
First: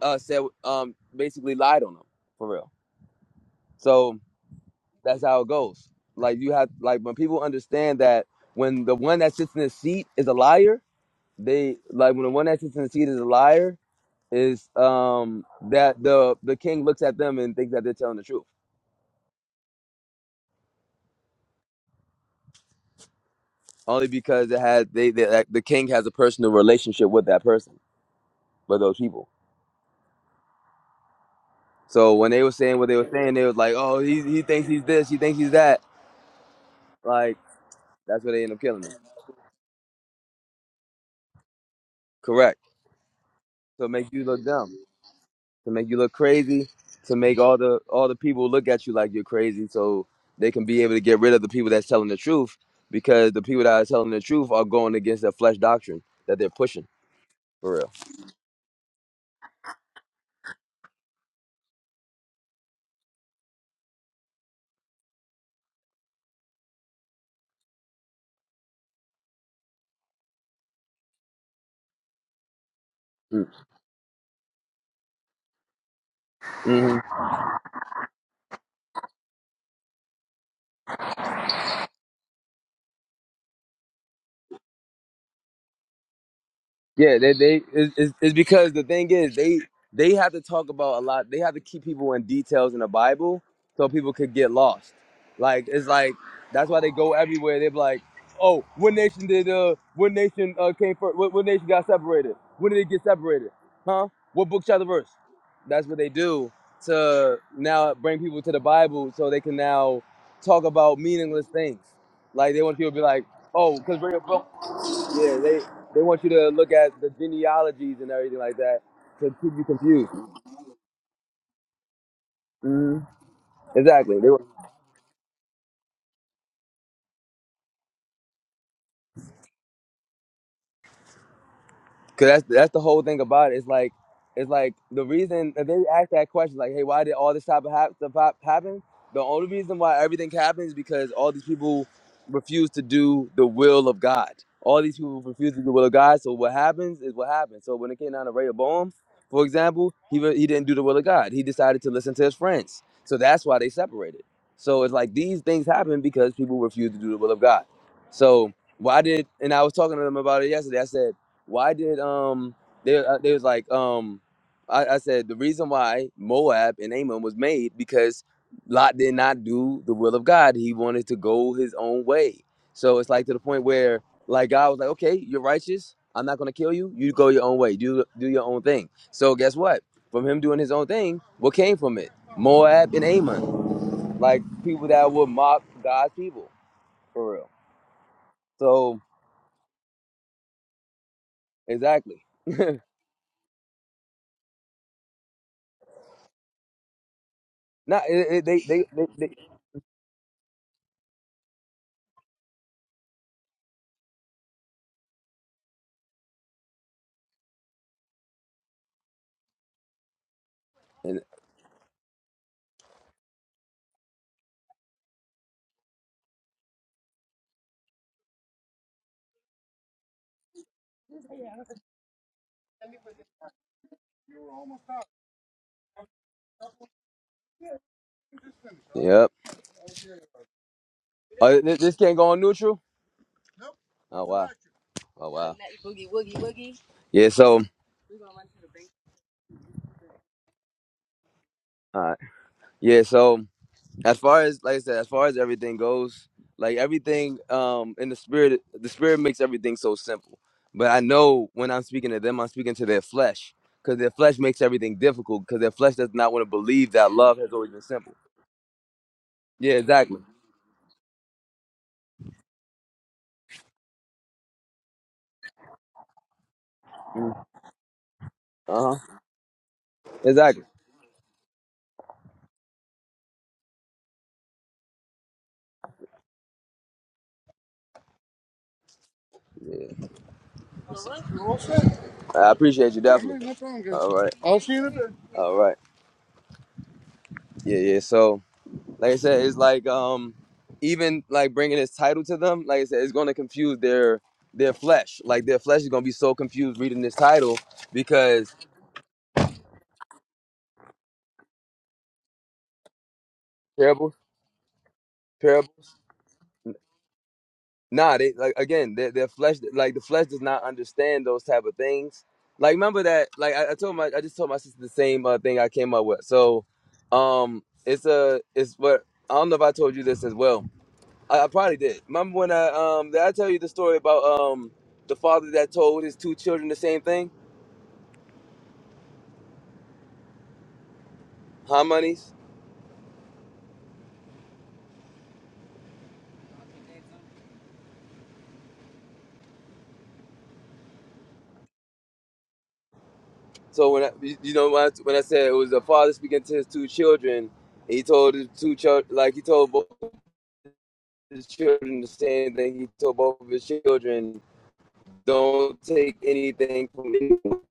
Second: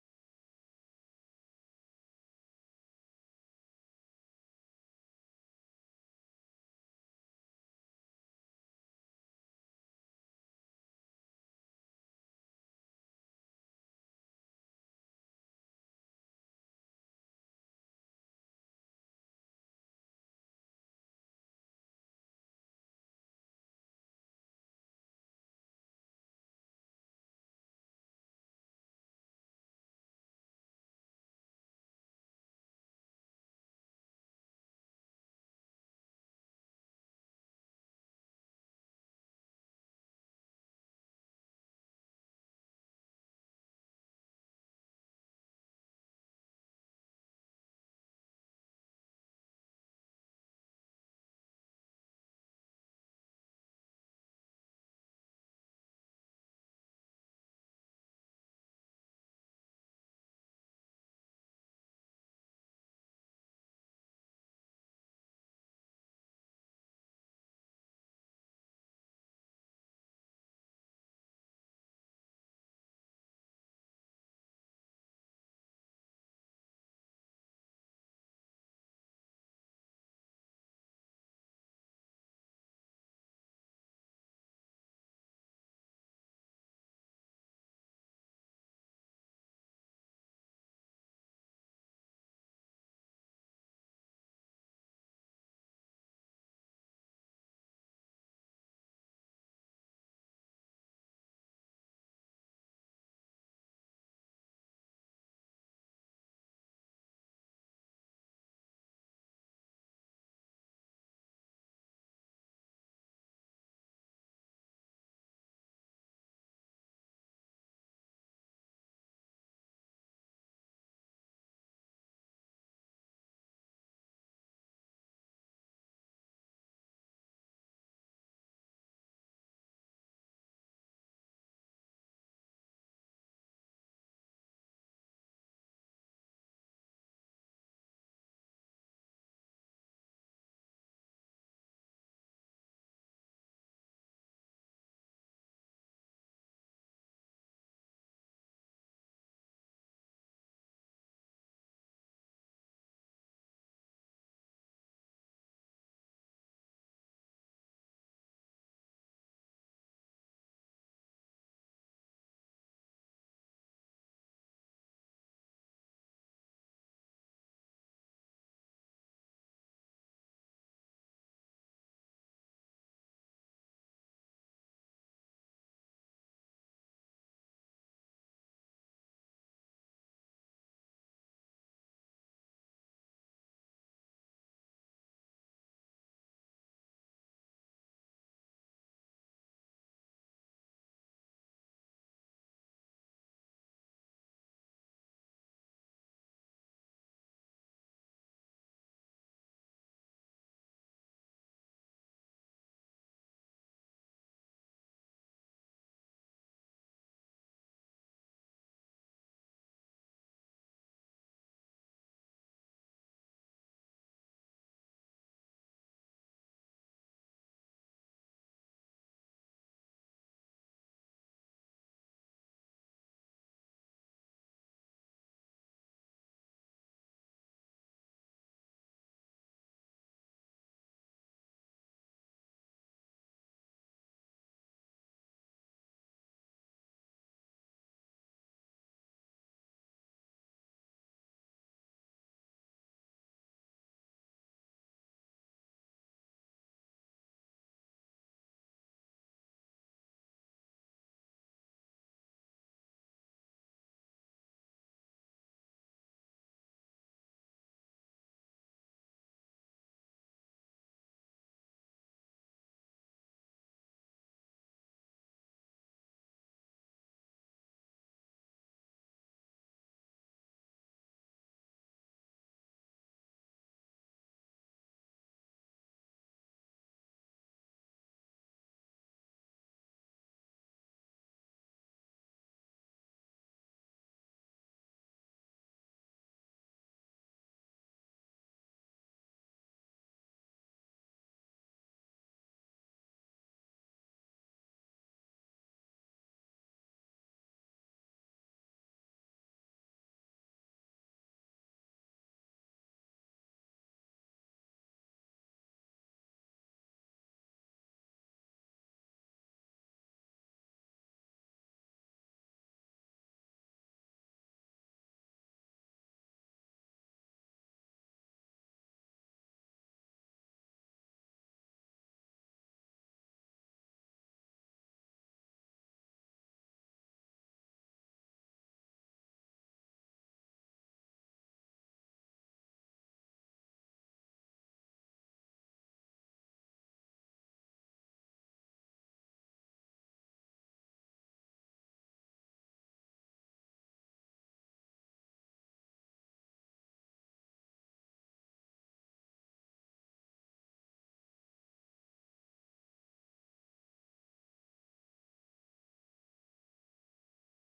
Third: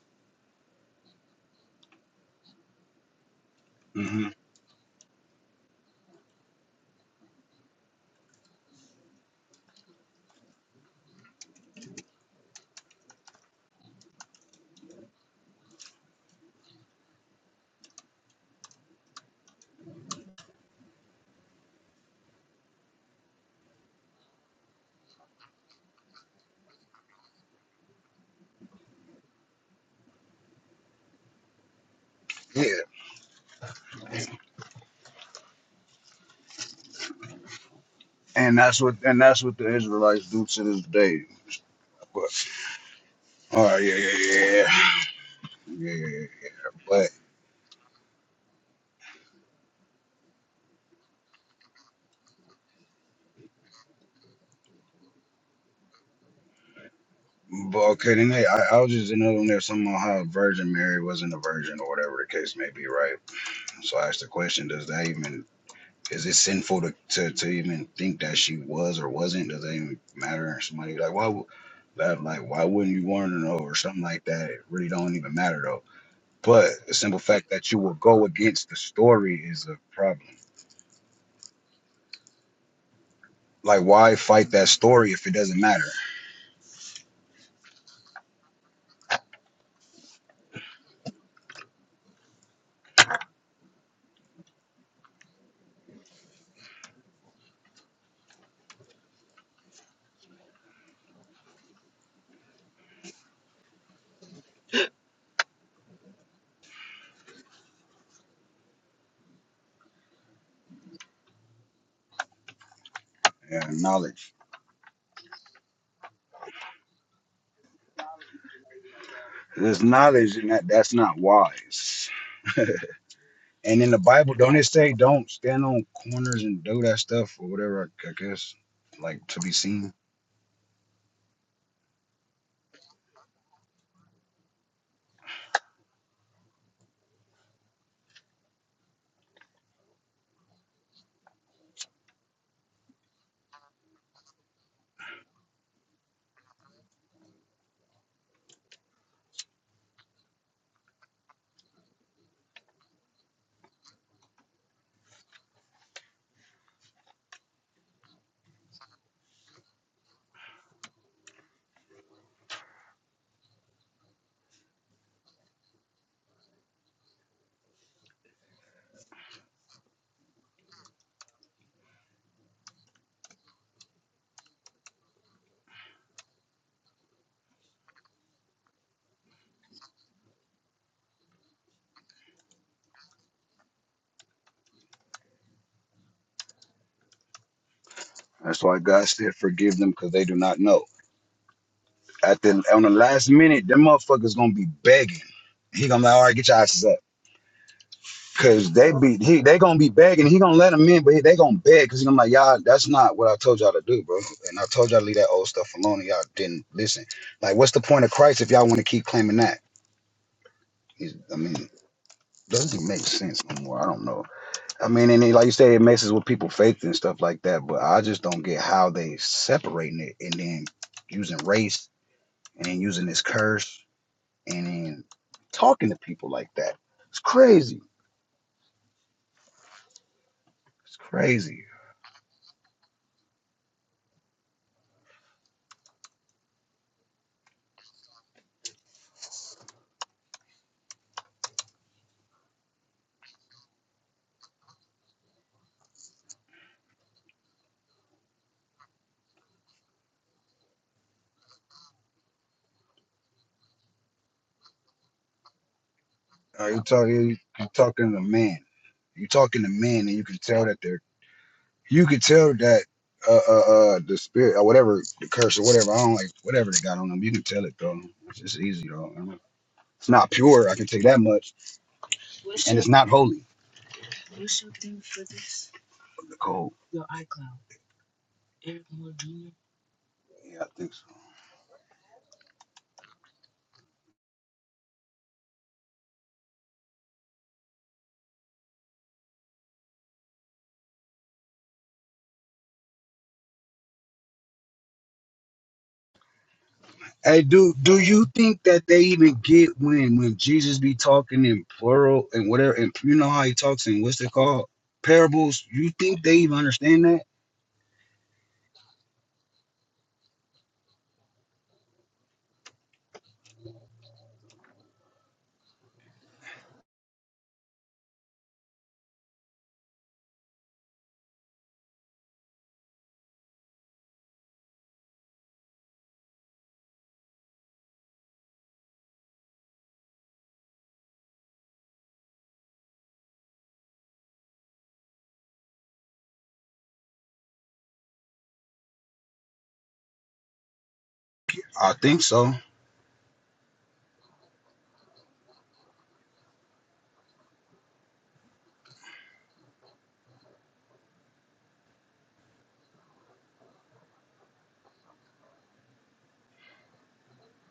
[SPEAKER 1] uh, said um, basically lied on them for real. So
[SPEAKER 2] hmm
[SPEAKER 1] that's how it goes. Like you have like when people understand that when the one that sits in the seat is a liar, they like when the one that sits in the seat is a liar is um that the the king looks at them and thinks that they're telling the truth only because it has they, they like, the king has a personal relationship with that person with those people. So when they were
[SPEAKER 2] Yeah,
[SPEAKER 1] saying what they were saying, they was like, oh, he he thinks he's this, he thinks he's that. Like that's where they end
[SPEAKER 2] and
[SPEAKER 1] up
[SPEAKER 2] that's
[SPEAKER 1] killing him.
[SPEAKER 2] what and that's what the Israelites do to this day. But
[SPEAKER 1] Correct.
[SPEAKER 2] all right,
[SPEAKER 1] to
[SPEAKER 2] yeah,
[SPEAKER 1] make
[SPEAKER 2] yeah,
[SPEAKER 1] you look
[SPEAKER 2] yeah, yeah,
[SPEAKER 1] dumb, to make
[SPEAKER 2] yeah.
[SPEAKER 1] you
[SPEAKER 2] yeah,
[SPEAKER 1] look
[SPEAKER 2] yeah.
[SPEAKER 1] crazy,
[SPEAKER 2] But
[SPEAKER 1] to make all the all the people look at you like you're crazy, so they can be able to get rid of the people that's telling the truth, because the people that are telling the truth are going against their flesh doctrine that they're pushing for
[SPEAKER 2] but
[SPEAKER 1] real.
[SPEAKER 2] okay, then hey, I, I was just in on there something about how Virgin Mary wasn't a virgin or whatever the case may be, right? So I asked the question: Does that even is it sinful to, to, to even think that she was or wasn't? Does that even matter? And Somebody like why would that like why wouldn't you want to
[SPEAKER 1] Mm.
[SPEAKER 2] know or something like that? It really don't even matter But the
[SPEAKER 1] Mhm.
[SPEAKER 2] simple fact that you will go against the story is a problem. Like, why fight that story if it doesn't matter?
[SPEAKER 1] Yeah, they they it's, it's it's because the thing is they they have to talk about a lot. They have to keep people in details in the Bible so people could get lost. Like it's like that's why they go everywhere. They're like, oh, what nation did uh what nation uh came first? What, what nation got separated? When did it get separated? Huh? What book chapter verse? That's what they do to now bring people to the Bible so they can now talk about meaningless things. Like they want people to be like,
[SPEAKER 2] Yeah,
[SPEAKER 1] oh, because
[SPEAKER 2] knowledge.
[SPEAKER 1] yeah, they they want you to look at the genealogies and everything like that to keep you
[SPEAKER 2] There's
[SPEAKER 1] confused.
[SPEAKER 2] knowledge, and that that's not wise.
[SPEAKER 1] hmm
[SPEAKER 2] and in the
[SPEAKER 1] Exactly. They
[SPEAKER 2] Bible, don't it say don't stand on corners and do that stuff or whatever? I, I guess, like to be seen.
[SPEAKER 1] Cause that's that's the whole thing about it. It's like it's like the reason if they ask that question, like, hey, why did all this type of hap- stuff hap- happen? The only reason why everything happens is because all these people refuse to do the will of God. All these people refuse to do the will of God. So what happens is what happens. So when it came down to Rehoboam, for example, he re- he didn't do the will of God. He decided to listen to his friends. So that's why they separated. So it's like these things happen because people refuse to do the will of God. So why did and I was talking to them about it yesterday. I said why did um they uh, they was like um I, I said the reason why Moab and Ammon was made because Lot did not do the will of God. He wanted to go his own way. So it's like to the point where like God was like, okay, you're righteous. I'm not gonna kill you. You go your own way. Do do your own thing. So guess what? From him doing his own thing, what came from it? Moab and Ammon, like people that would mock God's people for real.
[SPEAKER 2] That's why
[SPEAKER 1] So
[SPEAKER 2] God said, "Forgive them, because they do not know."
[SPEAKER 1] exactly.
[SPEAKER 2] At the on the last minute, them motherfuckers gonna be begging. He gonna be like, "All right, get your asses up."
[SPEAKER 1] Not it, it, they,
[SPEAKER 2] Cause
[SPEAKER 1] they,
[SPEAKER 2] they be
[SPEAKER 1] they,
[SPEAKER 2] he they gonna be begging. He gonna let them in, but he, they gonna beg. Cause I'm like, y'all, that's not what I told y'all to do, bro. And I told y'all to leave that old stuff alone, and y'all didn't listen. Like, what's the point of Christ if y'all want to keep claiming that? He's-
[SPEAKER 1] they.
[SPEAKER 2] I mean, doesn't make sense no more. I don't know. I mean, and it, like you say, it messes with people's faith and stuff like that. But I just don't get how they separating it and then using race and then using this curse and then talking to people like that. It's crazy.
[SPEAKER 1] Yep.
[SPEAKER 2] It's crazy.
[SPEAKER 1] Oh, thi- this can't go on neutral. Oh wow. Oh wow. Yeah. So, all right. Yeah. So, as far as like I said, as far as everything goes, like everything, um, in the spirit, the spirit makes everything so simple. But I know when I'm speaking to them, I'm speaking to their flesh, because their flesh makes everything difficult, because their flesh does not want to
[SPEAKER 2] Uh, you
[SPEAKER 1] believe
[SPEAKER 2] talk,
[SPEAKER 1] that
[SPEAKER 2] you
[SPEAKER 1] love has
[SPEAKER 2] you
[SPEAKER 1] always been
[SPEAKER 2] talking
[SPEAKER 1] simple.
[SPEAKER 2] to men. You talking to
[SPEAKER 1] Yeah.
[SPEAKER 2] men, and
[SPEAKER 1] Exactly.
[SPEAKER 2] you can tell that they're. You can tell that uh uh, uh the spirit or whatever the curse or whatever I don't like whatever they got on them.
[SPEAKER 1] Uh
[SPEAKER 2] You can tell it though. It's just easy
[SPEAKER 1] huh.
[SPEAKER 2] though. I mean, it's not
[SPEAKER 1] Exactly.
[SPEAKER 2] pure. I can take that much. It's not holy. The cold. Yeah, I think so.
[SPEAKER 1] You're all set. I appreciate you Yeah, definitely. Yeah, no problem, Gary. All Jason. right. I'll see you today. All right. Yeah, yeah. So, like I said, it's like um, even like bringing this title to them, like I said, it's gonna confuse their their flesh. Like their flesh is gonna be so confused reading this
[SPEAKER 2] Hey,
[SPEAKER 1] title
[SPEAKER 2] do do you
[SPEAKER 1] because
[SPEAKER 2] think that they even get when when Jesus be talking in plural and whatever and you know how he talks in
[SPEAKER 1] parable,
[SPEAKER 2] what's it called parables?
[SPEAKER 1] parable.
[SPEAKER 2] You think they even understand that?
[SPEAKER 1] Nah, they like again, their their flesh like the flesh does not understand those type of things. Like remember that like I, I told my I just told my sister the same uh, thing I came up with. So um it's a it's what I don't know if I told you this as well. I, I probably did. Remember when I um did I tell you the story about um the father that told his two children the same thing? Harmonies.
[SPEAKER 2] I think so.
[SPEAKER 1] So when I, you you know when I, when I said it was a father speaking to his two children, he told his two children like he told both his children the same thing he told both of his children Don't take anything from anyone.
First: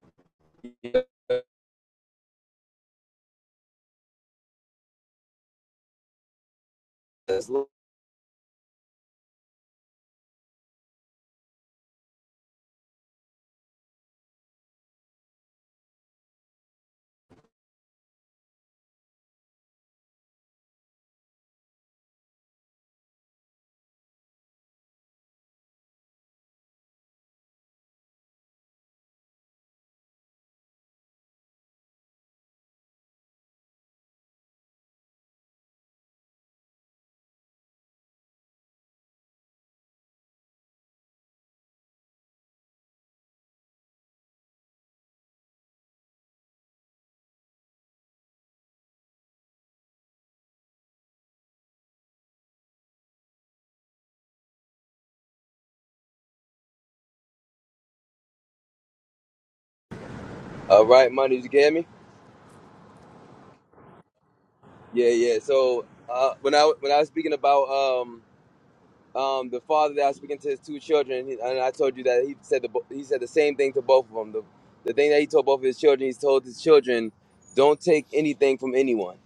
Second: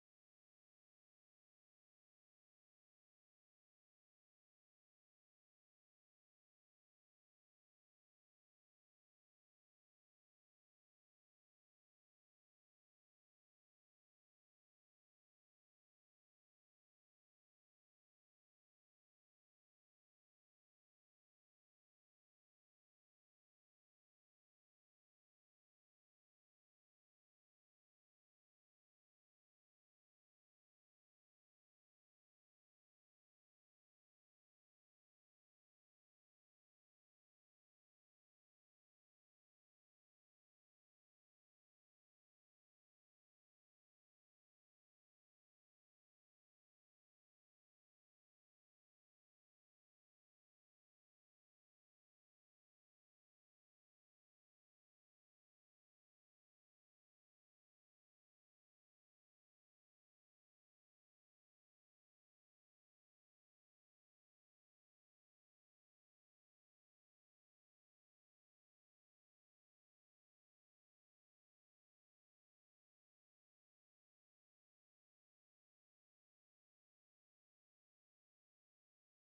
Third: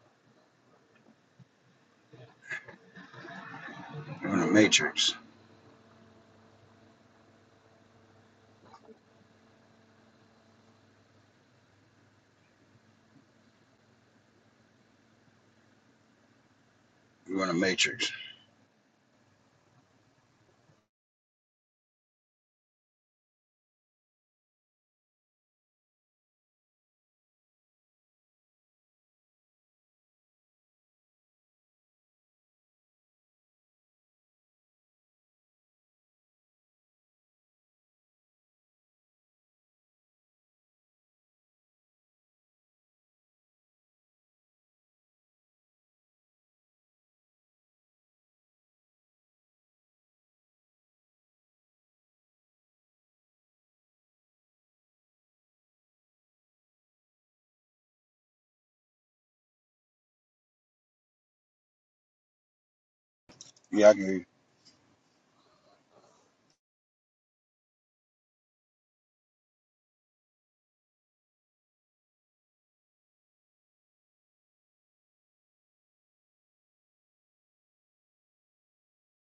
[SPEAKER 1] Yes,
[SPEAKER 2] You're in a matrix.
[SPEAKER 1] Lord.
[SPEAKER 2] You're in a matrix.
[SPEAKER 1] All right, my you get me?
[SPEAKER 2] Yeah, I can hear you.
[SPEAKER 1] Yeah, yeah. So uh, when I when I was speaking about um um the father that I was speaking to his two children, he- and I told you that he said the bo- he said the same thing to both of them. The, the thing that he told both of his children, he told his children, don't take anything from anyone.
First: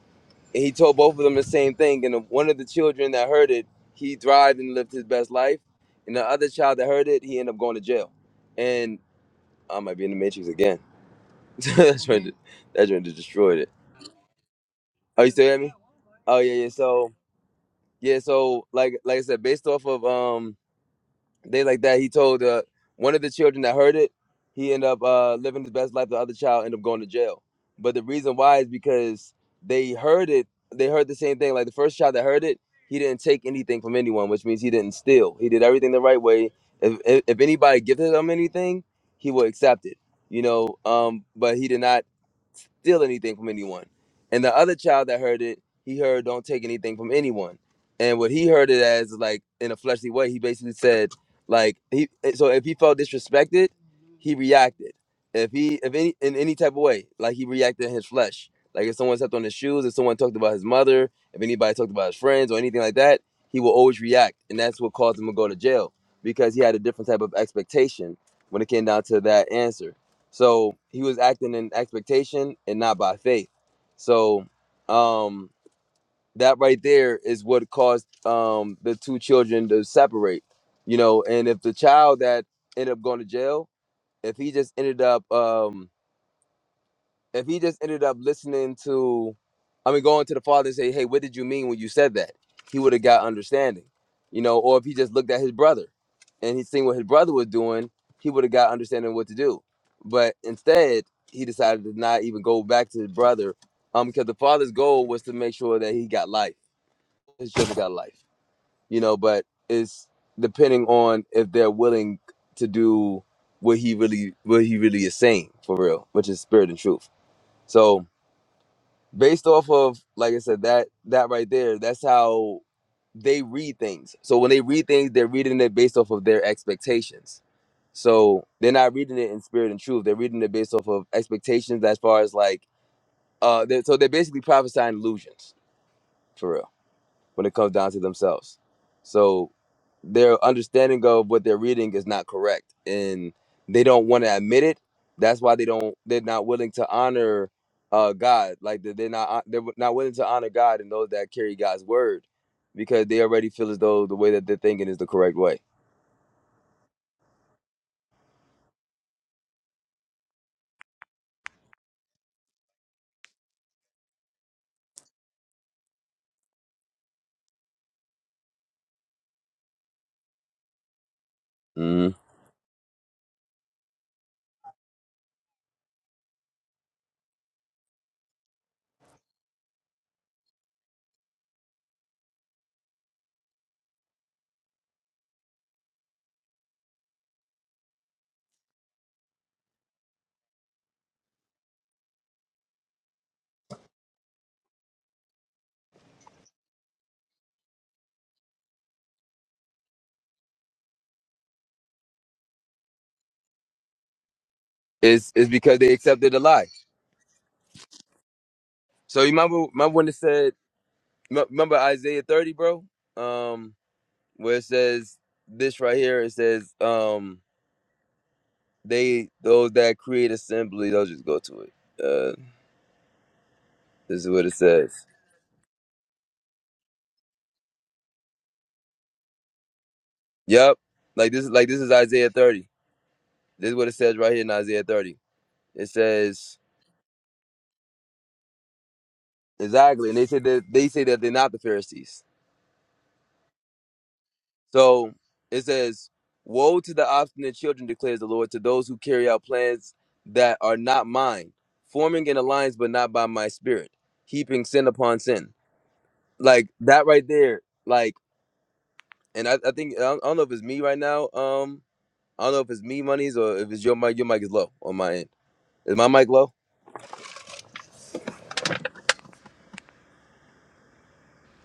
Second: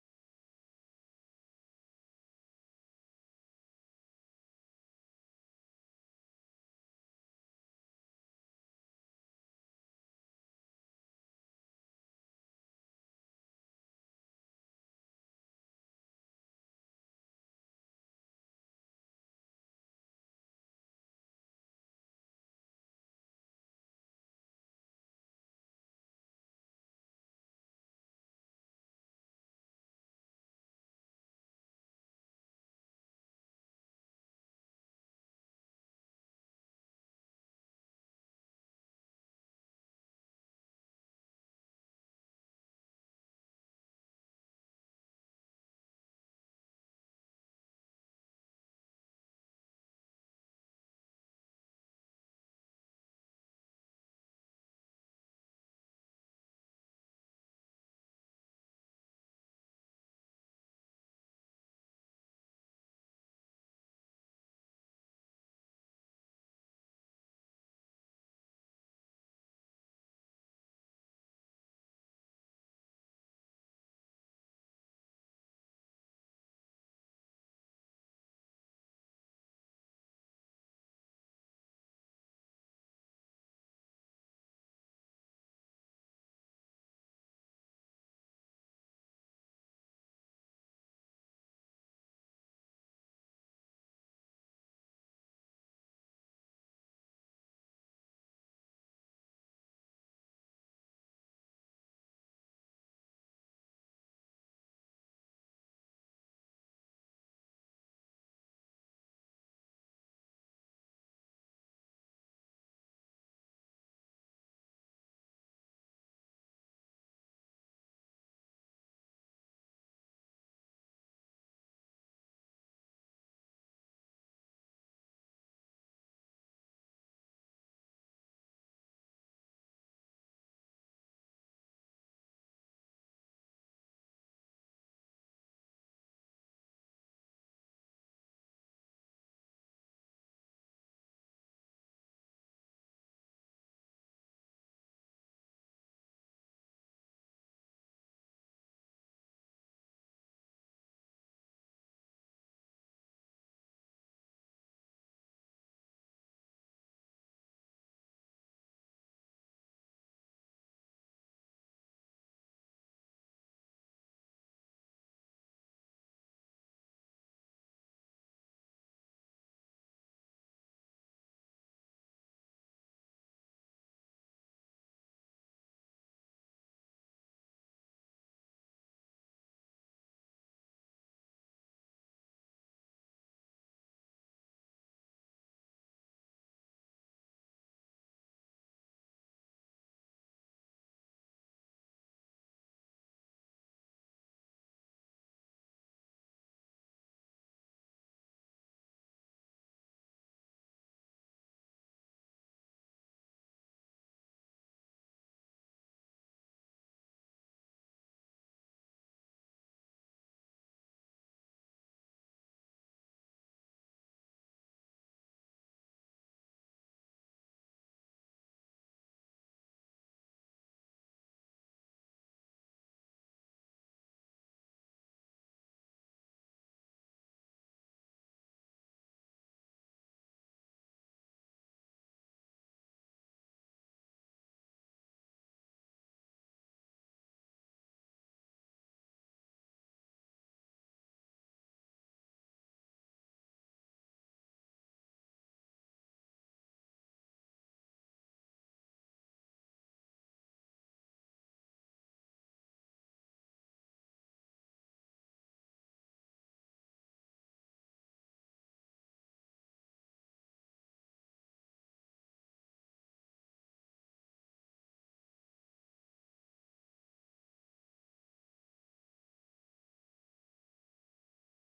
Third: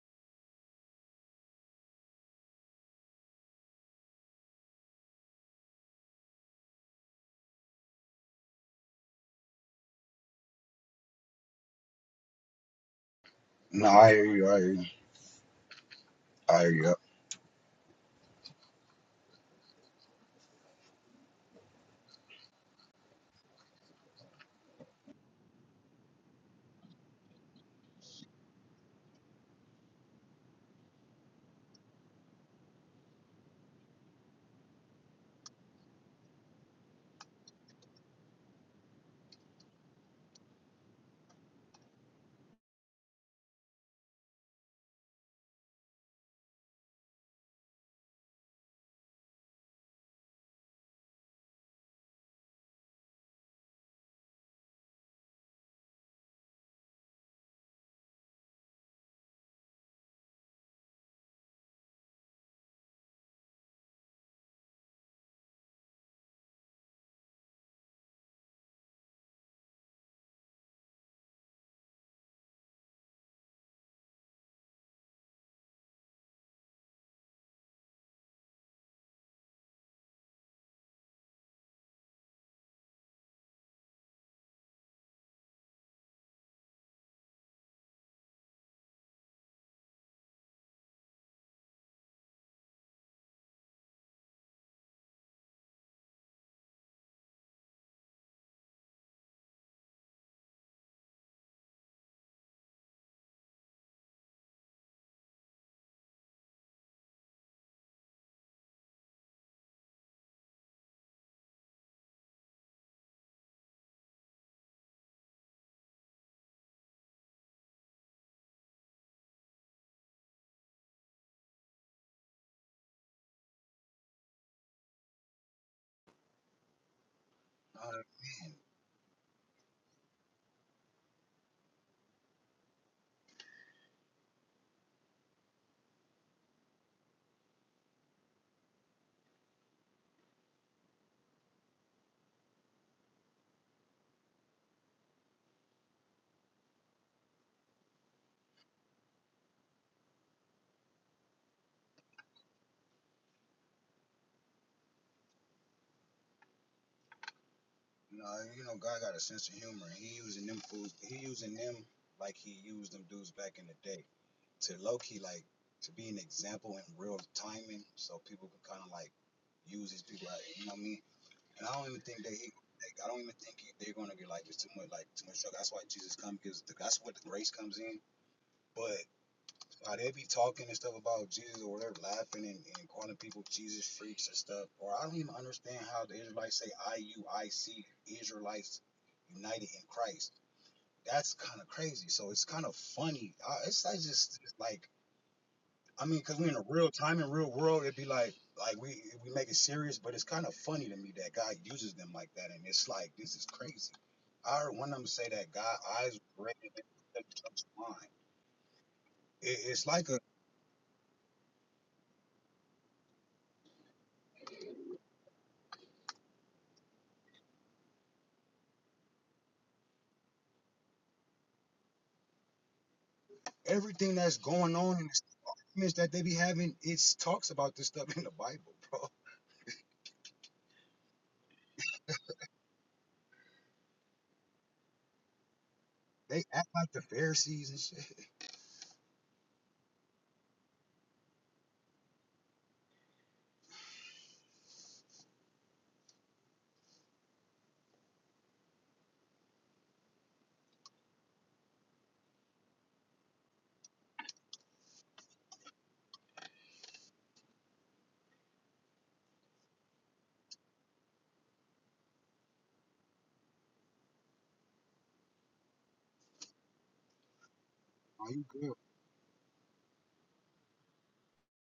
[SPEAKER 1] And he told both of them the same thing. And the, one of the children that heard it, he thrived and lived his best life. And the other child that heard it, he ended up going to jail. And I might be in the matrix again. that joint, that joint just destroyed it.
[SPEAKER 2] No, I hear you. I hear you.
[SPEAKER 1] Oh, you still at me? Oh yeah,
[SPEAKER 2] I
[SPEAKER 1] yeah.
[SPEAKER 2] hear you. Yep.
[SPEAKER 1] So yeah, so like like I said, based off of um they like that, he told uh one of the children that heard it, he ended up uh living his best life. The other child ended up going to jail. But the reason why is because they heard it. They heard the same thing. Like the first child that heard it, he didn't take anything from anyone, which means he didn't steal. He did everything the right way. If if, if anybody gifted him anything, he would accept it. You know, um, but he did not steal anything from anyone. And the other child that heard it, he heard don't take anything from anyone. And what he heard it as like in a fleshly way, he basically said like he so if he felt disrespected, he reacted. If he if any in any type of way, like he reacted in his flesh. Like if someone stepped on his shoes, if someone talked about his mother, if anybody talked about his friends or anything like that, he will always react. And that's what caused him to go to jail because he had a different type of expectation when it came down to that answer. So he was acting in expectation and not by faith. So um that right there is what caused um the two children to separate. You know, and if the child that ended up going to jail, if he just ended up um if he just ended up listening to, I mean, going to the father and say, "Hey, what did you mean when you said that?" He would have got understanding, you know. Or if he just looked at his brother and he seen what his brother was doing, he would have got understanding what to do. But instead, he decided to not even go back to his brother, um, because the father's goal was to make sure that he got life, his children got life, you know. But it's depending on if they're willing to do what he really what he really is saying for real, which is spirit and truth. So based off of like i said that that right there that's how they read things so when they read things they're reading it based off of their expectations
[SPEAKER 2] Uh,
[SPEAKER 1] so they're not reading it in spirit and truth they're reading it based off of expectations as far as like uh they're, so they're basically prophesying illusions for real when it comes down to themselves. So their understanding of what they're reading is not correct and they don't want to admit it. That's why they don't they're not willing to honor uh God. Like they- they're not uh, they're not willing to honor God and those that carry God's word because they already feel as though the way that they're thinking is the correct way.
[SPEAKER 2] no, you know, God got a sense of humor. He using them fools. He using them like he used them dudes back in the day to low key like to be an example in real timing, so people can kind of like use these people. Out, you know what I mean? And I don't even
[SPEAKER 1] Mm-hmm.
[SPEAKER 2] think that he. Like, I don't even think he, they're gonna be like it's too much like too much trouble. That's why Jesus comes because the, that's what the grace comes in. But. How they be talking and stuff about Jesus or they're laughing and, and calling people Jesus freaks and stuff. Or I don't even understand how the Israelites say IUIC, Israelites United in Christ. That's kind of crazy. So it's kind of funny. I, it's, I just it's like I mean, cause we we're in a real time and real world, it'd be like like we we make it serious, but it's kind of funny to me that God uses them like that, and it's like this is crazy. I heard one of them say
[SPEAKER 1] It's it's
[SPEAKER 2] that God
[SPEAKER 1] because they
[SPEAKER 2] eyes
[SPEAKER 1] accepted a
[SPEAKER 2] were greater
[SPEAKER 1] lie.
[SPEAKER 2] than the judge's mind.
[SPEAKER 1] So you
[SPEAKER 2] It,
[SPEAKER 1] remember
[SPEAKER 2] it's
[SPEAKER 1] remember when
[SPEAKER 2] like
[SPEAKER 1] it
[SPEAKER 2] a
[SPEAKER 1] said m- remember Isaiah 30, bro? Um where it says this right here, it says um they those that create assembly, they'll just go to it. Uh,
[SPEAKER 2] everything
[SPEAKER 1] this is
[SPEAKER 2] that's
[SPEAKER 1] what it
[SPEAKER 2] going on in
[SPEAKER 1] says.
[SPEAKER 2] this. arguments that they be having, it's talks about this stuff in the Bible, bro.
[SPEAKER 1] Yep. Like this is like this is Isaiah 30. This is what it says right here in Isaiah 30. It
[SPEAKER 2] They
[SPEAKER 1] says
[SPEAKER 2] act like the Pharisees and shit.
[SPEAKER 1] exactly, and they say that they say that they're not the Pharisees. So it says, "Woe to the obstinate children," declares the Lord, to those who carry out plans that are not mine, forming an alliance but not by my spirit, heaping sin upon sin. Like that right there. Like, and I, I think I don't I don't know if it's me right now. Um, I don't know if it's me monies or if it's your mic. Your mic is low on my end. Is my mic low?
[SPEAKER 2] Are you good?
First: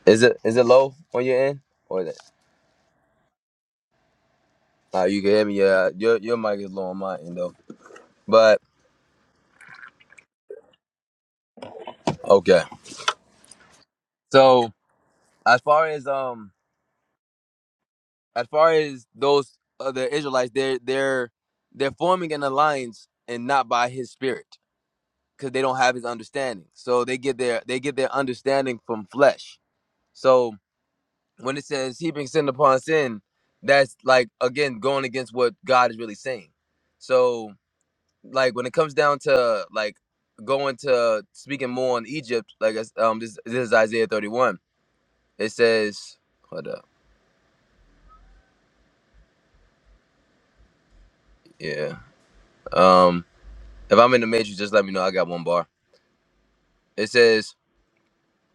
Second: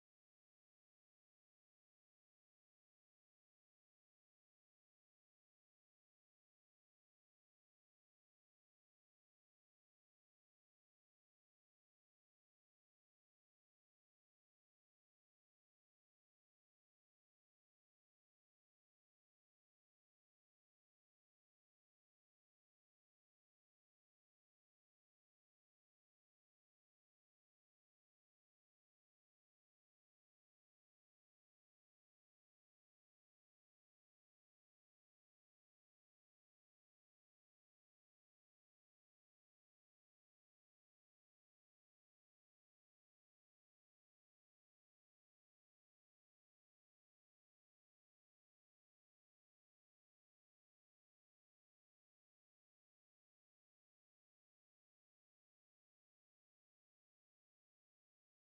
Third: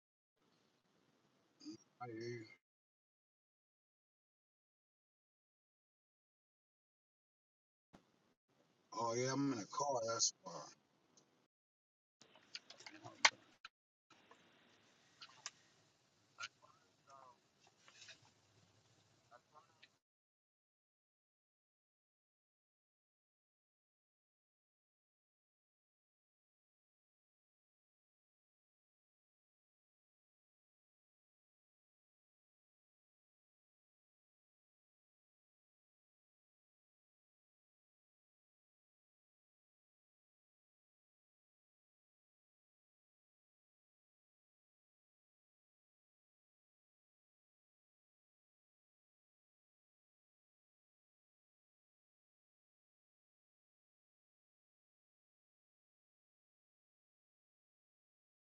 [SPEAKER 1] Is it is it low on your end? Or
[SPEAKER 2] I
[SPEAKER 1] is
[SPEAKER 2] hear
[SPEAKER 1] it?
[SPEAKER 2] you.
[SPEAKER 1] Uh, you can hear me. Yeah, your your mic is low on my end though. But
[SPEAKER 2] Oh yeah, I'm in a car. That's why.
[SPEAKER 1] okay. So as far as um as far as those other Israelites, they're they're they're forming an alliance and not by His Spirit because they don't have His understanding. So they get their they get their understanding from flesh. So when it says heaping sin upon sin, that's like again going against what God is really saying. So like when it comes down to like going to speaking more on Egypt, like as- um this this is Isaiah thirty one. It says hold up, yeah. Um, if I'm in the matrix, just let me know. I got one bar. It says.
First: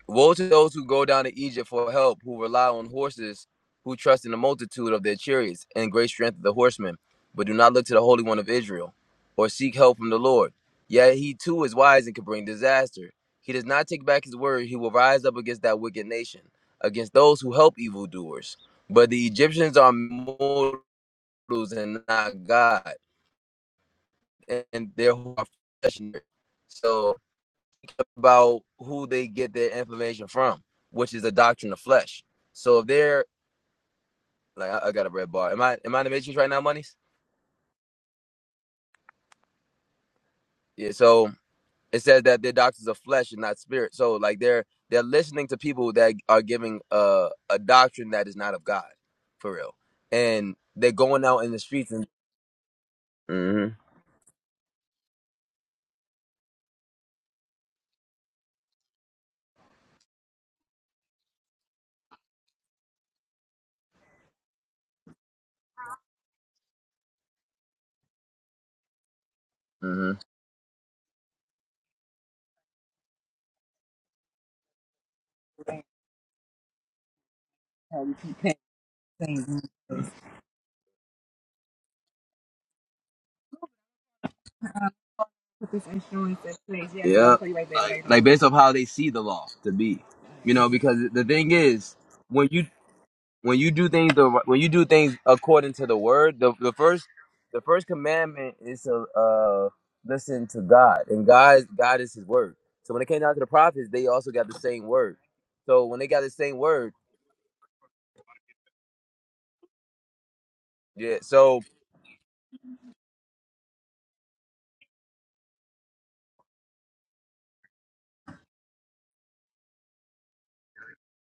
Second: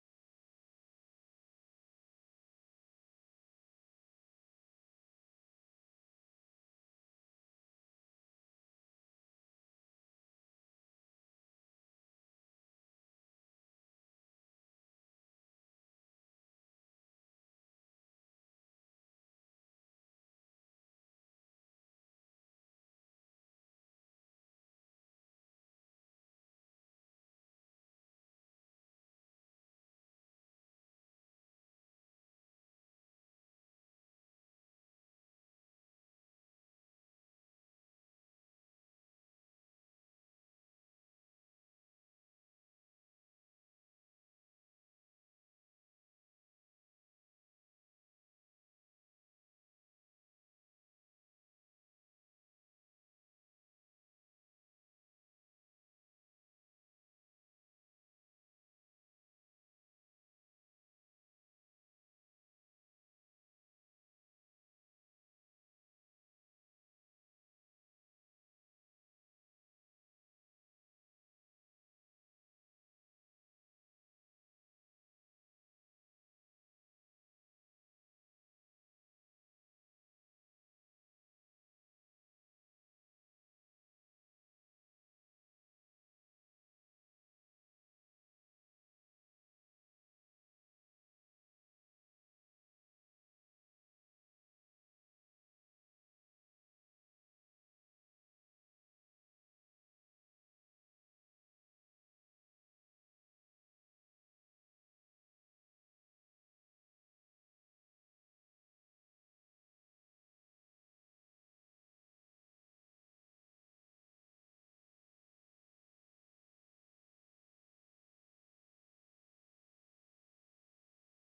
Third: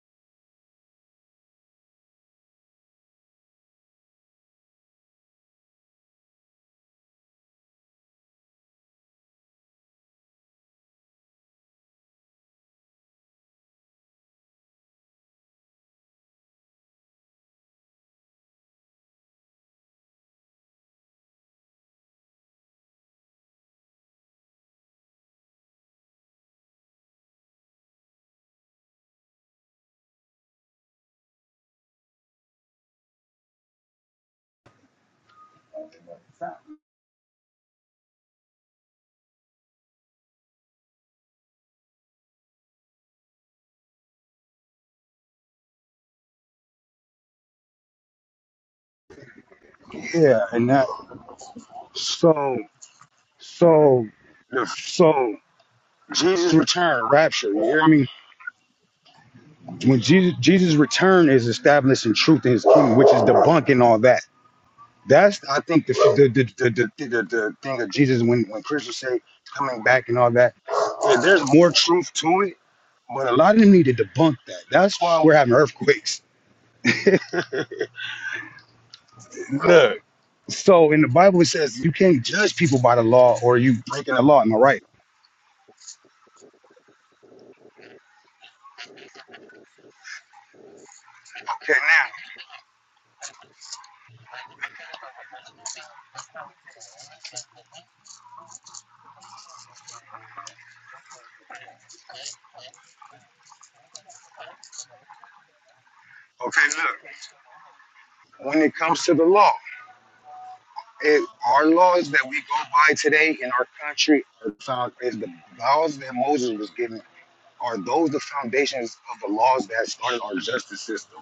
[SPEAKER 1] Woe to those who go down to Egypt for help, who rely on horses, who trust in the multitude of their chariots and great strength of the horsemen, but do not look to the Holy One of Israel, or seek help from the Lord. Yet he too is wise and can bring disaster. He does not take back his word. He will rise up against that wicked nation, against those who help evildoers. But the Egyptians are mortals and not God, and their are flesh. So about who they get their information from, which is the doctrine of flesh. So if they're like, I, I got a red bar. Am I am I in the matrix right now, monies? Yeah. So it says that their doctrines of flesh and not spirit. So like they're they're listening to people that are giving uh, a doctrine that is not of God, for real.
[SPEAKER 2] Yeah,
[SPEAKER 1] And
[SPEAKER 2] and that
[SPEAKER 1] they're going out in the streets and.
[SPEAKER 2] so
[SPEAKER 1] Mm-hmm,
[SPEAKER 2] so the so Jesus' return, rapture. You hear me? When Jesus Jesus' return is establishing truth in His kingdom, which is debunking all that. That's I think the the the the, the, the, the thing of Jesus when when Christians say coming back
[SPEAKER 1] mm-hmm.
[SPEAKER 2] and all that. There's more truth to it But a lot of them need to debunk that. That's why we're having earthquakes. Look. So in the Bible it says you can't judge people by the law or you breaking the law. Am I right?
[SPEAKER 1] Put Yeah. Like, like right. based off how they see the law to be, you know, because the thing
[SPEAKER 2] Okay,
[SPEAKER 1] is,
[SPEAKER 2] now,
[SPEAKER 1] when you when you do things the when you do things according to the word, the, the first the first commandment is to uh, listen to God, and God God is His word. So when it came down to the prophets, they also got the same word. So when they got the same
[SPEAKER 2] okay,
[SPEAKER 1] word,
[SPEAKER 2] look. When it comes to the law,
[SPEAKER 1] yeah.
[SPEAKER 2] it,
[SPEAKER 1] So
[SPEAKER 2] our laws that we go by today in our country are found is the laws that Moses was given are those the foundations of the laws that started our justice system.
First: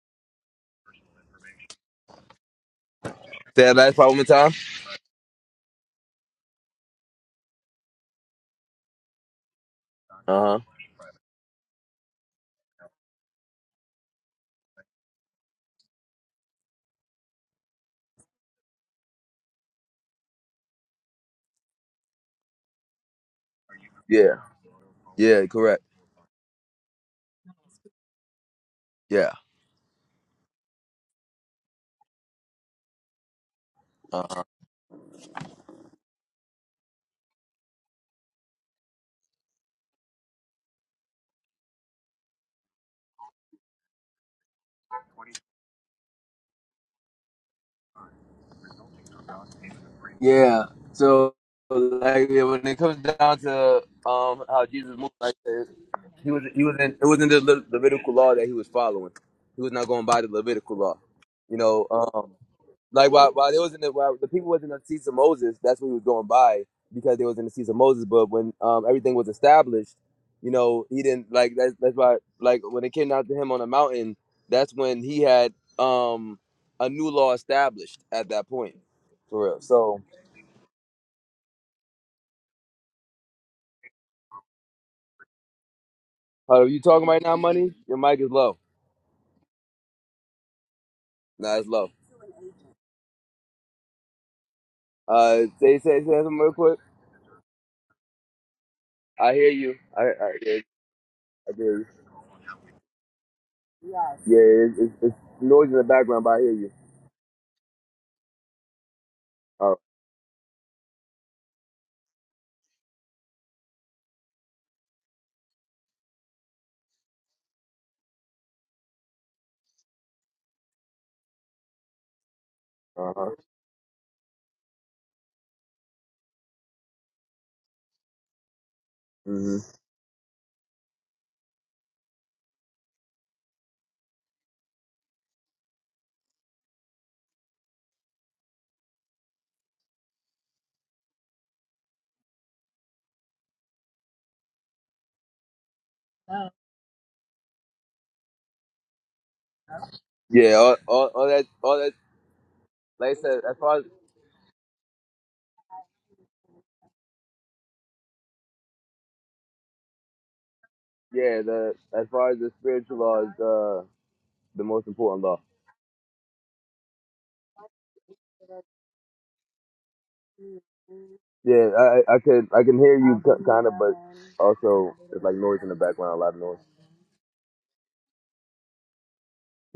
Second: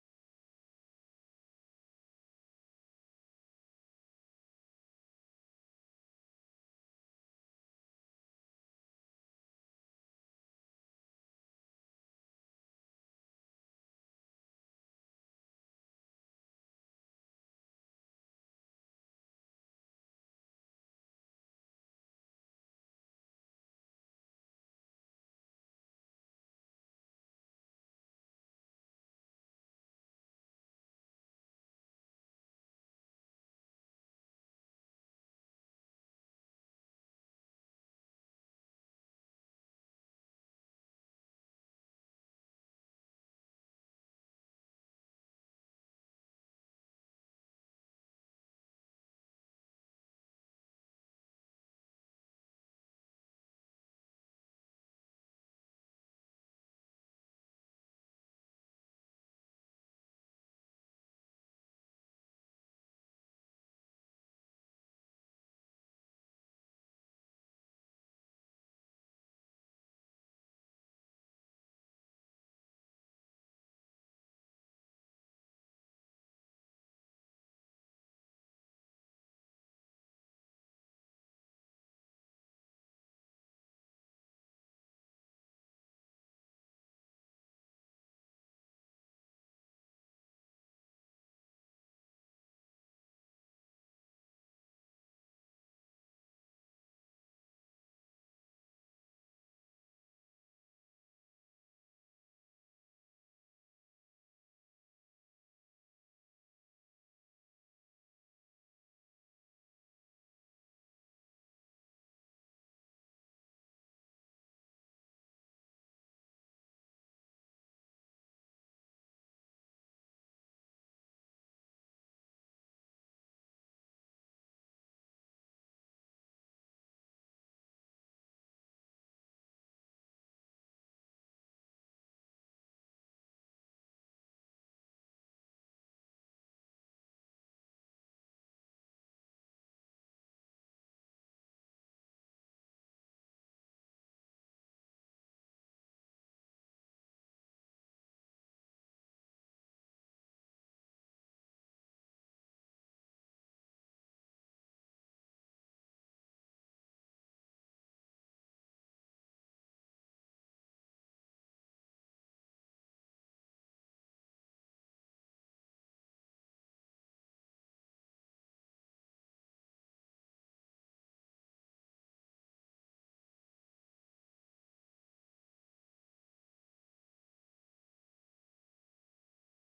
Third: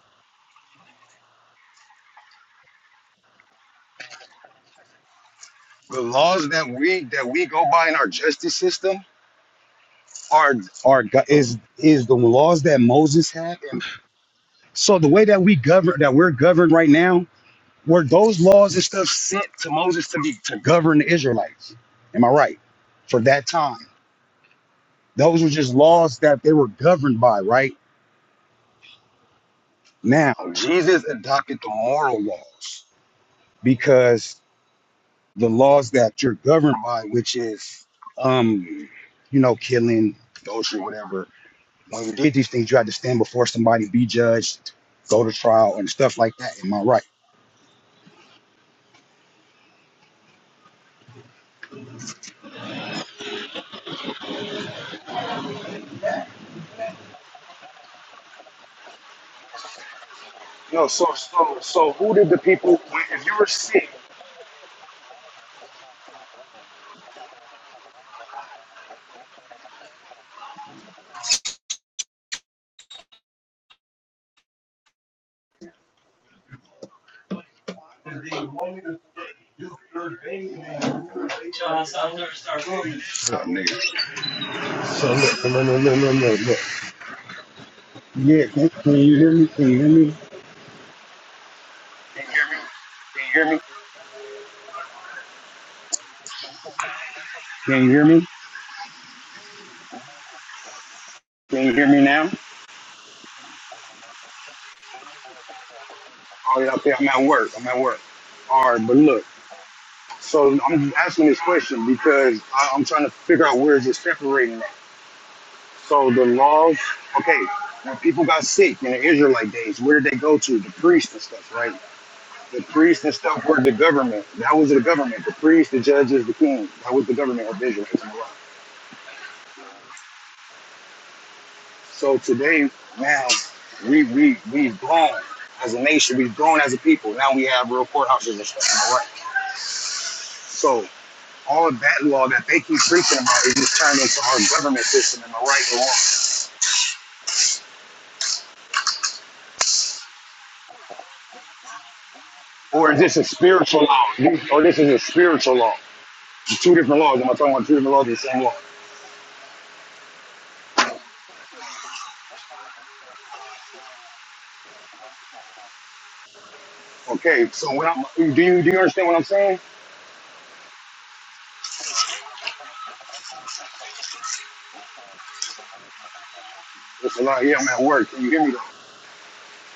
[SPEAKER 1] say that last part one more time.
[SPEAKER 2] The laws that we that we go by in our justice system
[SPEAKER 1] Uh
[SPEAKER 2] are
[SPEAKER 1] huh.
[SPEAKER 2] are go- is is the laws that Moses had and. So the way that we govern, that we're governed right now, were those laws and stuff sent to Moses to be to govern the Israelites? Am I right? For that time,
[SPEAKER 1] Yeah.
[SPEAKER 2] those
[SPEAKER 1] Yeah.
[SPEAKER 2] were just
[SPEAKER 1] Correct.
[SPEAKER 2] laws that they were governed by. Right
[SPEAKER 1] Yeah.
[SPEAKER 2] now, Jesus adopted the moral laws
[SPEAKER 1] Uh huh.
[SPEAKER 2] because the laws that you're governed by, which is, um, you know, killing, adultery, whatever. When we did these things, you had to stand before somebody, be judged, go to trial, and stuff like that. Am I right?
[SPEAKER 1] Yeah. So like yeah, when it comes down to um how Jesus moved like this, he was he was in it wasn't the Le- Levitical law that he was following. He was not going by the Levitical
[SPEAKER 2] No.
[SPEAKER 1] law. You know,
[SPEAKER 2] So who did
[SPEAKER 1] um
[SPEAKER 2] the people?
[SPEAKER 1] like
[SPEAKER 2] If
[SPEAKER 1] while
[SPEAKER 2] you were
[SPEAKER 1] while they was in
[SPEAKER 2] sick,
[SPEAKER 1] the while the people was in the seats of Moses, that's what he was going by because they was in the seats of Moses. But when um everything was established, you know, he didn't like that's that's why like when it came down to him on the mountain, that's when he had um a new law established at that point. For real. So
[SPEAKER 2] nigga, So look, no, no, no, no, no, no.
[SPEAKER 1] Uh, Are you talking right now, money? Your mic is
[SPEAKER 2] Yeah,
[SPEAKER 1] low.
[SPEAKER 2] can, can you hear me? Can you hear me?
[SPEAKER 1] Nah, it's low.
[SPEAKER 2] can you hear me? Can you hear me?
[SPEAKER 1] Uh, say say say something real quick.
[SPEAKER 2] Can you hear me?
[SPEAKER 1] I hear you. I I hear you. I
[SPEAKER 2] Can you
[SPEAKER 1] hear you.
[SPEAKER 2] hear me now?
[SPEAKER 1] Yeah, it's, it's, it's noise in the background, but I hear
[SPEAKER 2] Oh yeah,
[SPEAKER 1] you.
[SPEAKER 2] okay. I'm at work. I'm at work. All right, but look.
[SPEAKER 1] Oh,
[SPEAKER 2] So I'm asking this question because I, I'm trying to figure out where is it separating. At. So the laws. Okay, when people got sick in the Israelite days, where did they go to? The priest and stuff, right? The priests
[SPEAKER 1] uh
[SPEAKER 2] and
[SPEAKER 1] huh.
[SPEAKER 2] stuff were the government. That was the government. The priests, the judges, the king. That was the government of Israel. is my
[SPEAKER 1] hmm
[SPEAKER 2] So today, now we we we've grown as a nation. We've grown as a people. Now we have real courthouses and stuff. right? So all of that law that they keep preaching about is just turned into our government system. Am I right or wrong?
[SPEAKER 1] Yeah, all, all all that all that.
[SPEAKER 2] Or is
[SPEAKER 1] Like
[SPEAKER 2] this
[SPEAKER 1] I
[SPEAKER 2] a
[SPEAKER 1] said, as far as
[SPEAKER 2] spiritual law? This- Or this is a spiritual law? two different laws. Am I talking about two different laws? or The same law.
[SPEAKER 1] yeah, the as far as the spiritual law is uh the most important law.
[SPEAKER 2] Okay. So when I'm, do you do you understand what I'm saying?
[SPEAKER 1] Yeah, I I I could I can hear you kind of, but also it's like noise in the background, a lot of noise.
[SPEAKER 2] It's a lot. Yeah, I'm at work. Can you hear me though?